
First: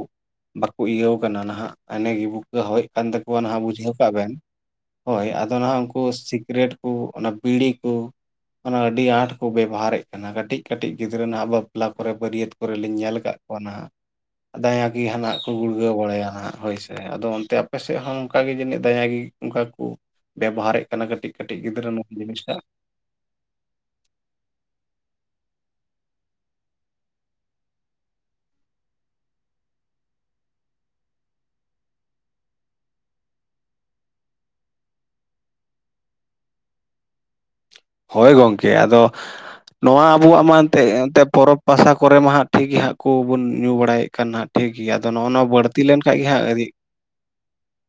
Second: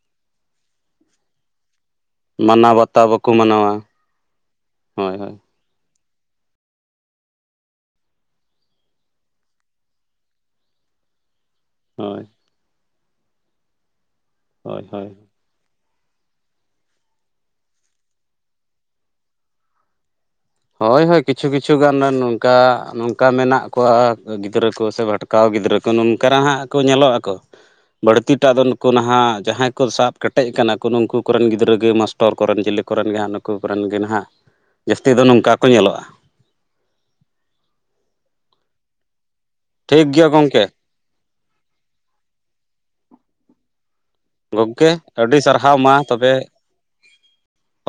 [SPEAKER 2] ᱵᱟᱠᱚ ᱤᱭᱟᱹᱣ ᱠᱟᱱᱟ ᱱᱟᱦᱟᱜ ᱦᱟᱱᱮ ᱜᱮ ᱵᱩᱠᱟᱹ
[SPEAKER 1] ᱢᱟᱱᱟᱣ
[SPEAKER 2] ᱦᱟᱣᱮᱫ
[SPEAKER 1] ᱵᱟᱛᱟᱣ
[SPEAKER 2] ᱠᱟᱱ
[SPEAKER 1] ᱵᱟᱠᱚ
[SPEAKER 2] ᱛᱟᱠᱚᱣᱟ ᱱᱟᱦᱟᱜ
[SPEAKER 1] ᱢᱟᱱᱟᱣᱟ
[SPEAKER 2] ᱵᱩᱡᱷᱟᱹᱣ ᱠᱟᱜ ᱵᱮᱱ᱾ ᱦᱳᱭ ᱟᱫᱚ ᱱᱟᱦᱟᱜ ᱠᱚ ᱥᱤᱠᱨᱮᱴ ᱠᱩ, ᱚᱱᱟ ᱵᱤᱲᱤ ᱠᱩ, ᱚᱱᱟ ᱟᱹᱰᱤ ᱟᱸᱴ ᱠᱚ ᱵᱮᱵᱚᱦᱟᱨᱮᱫ ᱠᱟᱱᱟ ᱠᱟᱹᱴᱤᱡ ᱠᱟᱹᱴᱤᱡ ᱜᱤᱫᱽᱨᱟᱹ ᱨᱮᱱᱟᱜ ᱟᱵᱚ ᱵᱟᱯᱞᱟ ᱠᱚᱨᱮ
[SPEAKER 1] ᱦᱳᱭ
[SPEAKER 2] ᱵᱟᱹᱨᱭᱟᱹᱛ ᱠᱚᱨᱮ ᱞᱤᱧ ᱧᱮᱞ ᱟᱠᱟᱫ ᱠᱚᱣᱟ ᱱᱟᱦᱟᱜ᱾
[SPEAKER 1] ᱦᱳᱭ
[SPEAKER 2] ᱫᱟᱭᱟ ᱜᱮ
[SPEAKER 1] ᱦᱳᱭ
[SPEAKER 2] ᱦᱟᱱᱟᱜ ᱜᱩᱲᱜᱟᱹᱣ ᱵᱟᱲᱟᱭᱟ ᱦᱟᱸᱜ ᱦᱳᱭ ᱥᱮ ᱟᱫᱚ ᱚᱱᱛᱮ ᱟᱯᱮ ᱥᱮᱫ ᱦᱚᱸ ᱚᱱᱠᱟᱜ ᱜᱮ ᱡᱟᱹᱱᱤᱡ ᱫᱟᱭᱟ ᱜᱮ ᱚᱱᱠᱟ ᱠᱩ᱾
[SPEAKER 1] ᱦᱳᱭ ᱦᱳᱭ ᱠᱤᱪᱷᱩ ᱠᱤᱪᱷᱩ ᱜᱟᱱ ᱱᱚᱝᱠᱟ
[SPEAKER 2] ᱡᱤᱱᱤᱥᱴᱟᱜ
[SPEAKER 1] ᱚᱱᱠᱟ ᱢᱮᱱᱟᱜ ᱠᱚᱣᱟ ᱜᱤᱫᱽᱨᱟᱹ ᱠᱚ ᱥᱮ ᱵᱷᱟᱴᱠᱟᱣ ᱜᱤᱫᱽᱨᱟᱹ ᱠᱚ ᱱᱚᱝᱠᱟ ᱦᱟᱸᱜ ᱠᱚ ᱧᱮᱞᱚᱜ ᱟᱠᱚ᱾ ᱵᱟᱹᱲᱛᱤ ᱴᱟᱜ ᱫᱚ ᱱᱩᱠᱩ ᱱᱟᱦᱟᱜ ᱡᱟᱦᱟᱸᱭ ᱠᱚ ᱥᱟᱵ ᱠᱮᱴᱮᱡ ᱠᱟᱱᱟ ᱠᱚ ᱱᱩᱠᱩ ᱠᱚᱨᱮᱱ ᱜᱤᱫᱽᱨᱟᱹ ᱜᱮ ᱢᱟᱥ- ᱥᱴᱚᱨ ᱠᱚᱨᱮᱱ ᱡᱤᱞᱤ ᱠᱚᱨᱮᱱ ᱡᱟᱦᱟᱸᱜ ᱱᱩᱠᱩ ᱠᱚᱨᱮᱱ ᱜᱮ ᱱᱟᱦᱟᱜ ᱡᱟᱹᱥᱛᱤ ᱫᱚ ᱱᱚᱝᱠᱟ ᱠᱚ ᱧᱮᱞᱚᱜ-ᱟ᱾
[SPEAKER 2] ᱦᱳᱭ ᱜᱚᱢᱠᱮ ᱟᱫᱚ
[SPEAKER 1] ᱴᱷᱤᱠ
[SPEAKER 2] ᱱᱚᱣᱟ
[SPEAKER 1] ᱜᱮᱭᱟ
[SPEAKER 2] ᱟᱵᱚᱣᱟᱜ ᱢᱟ
[SPEAKER 1] ᱜᱚᱢᱠᱮ
[SPEAKER 2] ᱮᱱᱛᱮᱫ ᱮᱱᱛᱮ ᱯᱚᱨᱚᱵᱽ ᱯᱟᱥᱟ ᱠᱚᱨᱮ ᱢᱟᱼᱦᱟᱸᱜ ᱴᱷᱤᱠ ᱜᱮ ᱦᱟᱸᱜ ᱠᱚ ᱵᱚᱱ ᱧᱩ ᱵᱟᱲᱟᱭ ᱮᱫ᱾ ᱠᱟᱱ ᱦᱟᱸᱜ ᱴᱷᱤᱠ
[SPEAKER 1] ᱜᱚᱢᱠᱮ
[SPEAKER 2] ᱜᱮᱭᱟ ᱟᱫᱚ ᱱᱚᱜ-ᱚ
[SPEAKER 1] ᱟᱹᱰᱤ
[SPEAKER 2] ᱱᱚᱣᱟ
[SPEAKER 1] ᱥᱟᱨᱦᱟᱣ
[SPEAKER 2] ᱵᱟᱹᱲᱛᱤ
[SPEAKER 1] ᱢᱟ
[SPEAKER 2] ᱞᱮᱱᱠᱟᱱ ᱜᱮ ᱦᱟᱸᱜ
[SPEAKER 1] ᱛᱚᱵᱮ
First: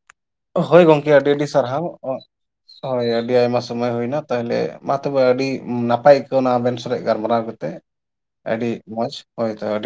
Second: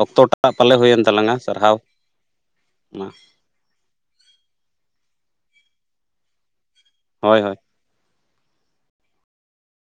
[SPEAKER 1] ᱚᱠᱛᱚ ᱴᱟᱜ ᱯᱟᱞᱮ
[SPEAKER 2] ᱦᱳᱭ
[SPEAKER 1] ᱦᱩᱭᱮᱱ
[SPEAKER 2] ᱜᱚᱝᱠᱮ ᱟᱹᱰᱤ
[SPEAKER 1] ᱛᱟᱞᱟᱝᱟ
[SPEAKER 2] ᱟᱹᱰᱤ ᱥᱟᱨᱦᱟᱣ
[SPEAKER 1] ᱢᱟ
[SPEAKER 2] ᱦᱳᱭ ᱟᱹᱰᱤ ᱟᱭᱢᱟ ᱥᱟᱨ- ᱥᱚᱢᱚᱭ ᱦᱩᱭᱱᱟ ᱛᱟᱦᱚᱞᱮ ᱢᱟ ᱛᱚᱵᱮ ᱟᱹᱰᱤ ᱱᱟᱯᱟᱭ ᱟᱹᱭᱠᱟᱹᱣᱱᱟ ᱟᱵᱮᱱ ᱥᱮᱡ
[SPEAKER 1] ᱦᱳᱭ
[SPEAKER 2] ᱜᱟᱞᱢᱟᱨᱟᱣ
[SPEAKER 1] ᱦᱳᱭ
[SPEAKER 2] ᱠᱟᱛᱮ᱾ ᱟᱹᱰᱤ ᱢᱚᱸᱡᱽ ᱦᱳᱭ ᱛᱚ ᱟᱹᱰᱤ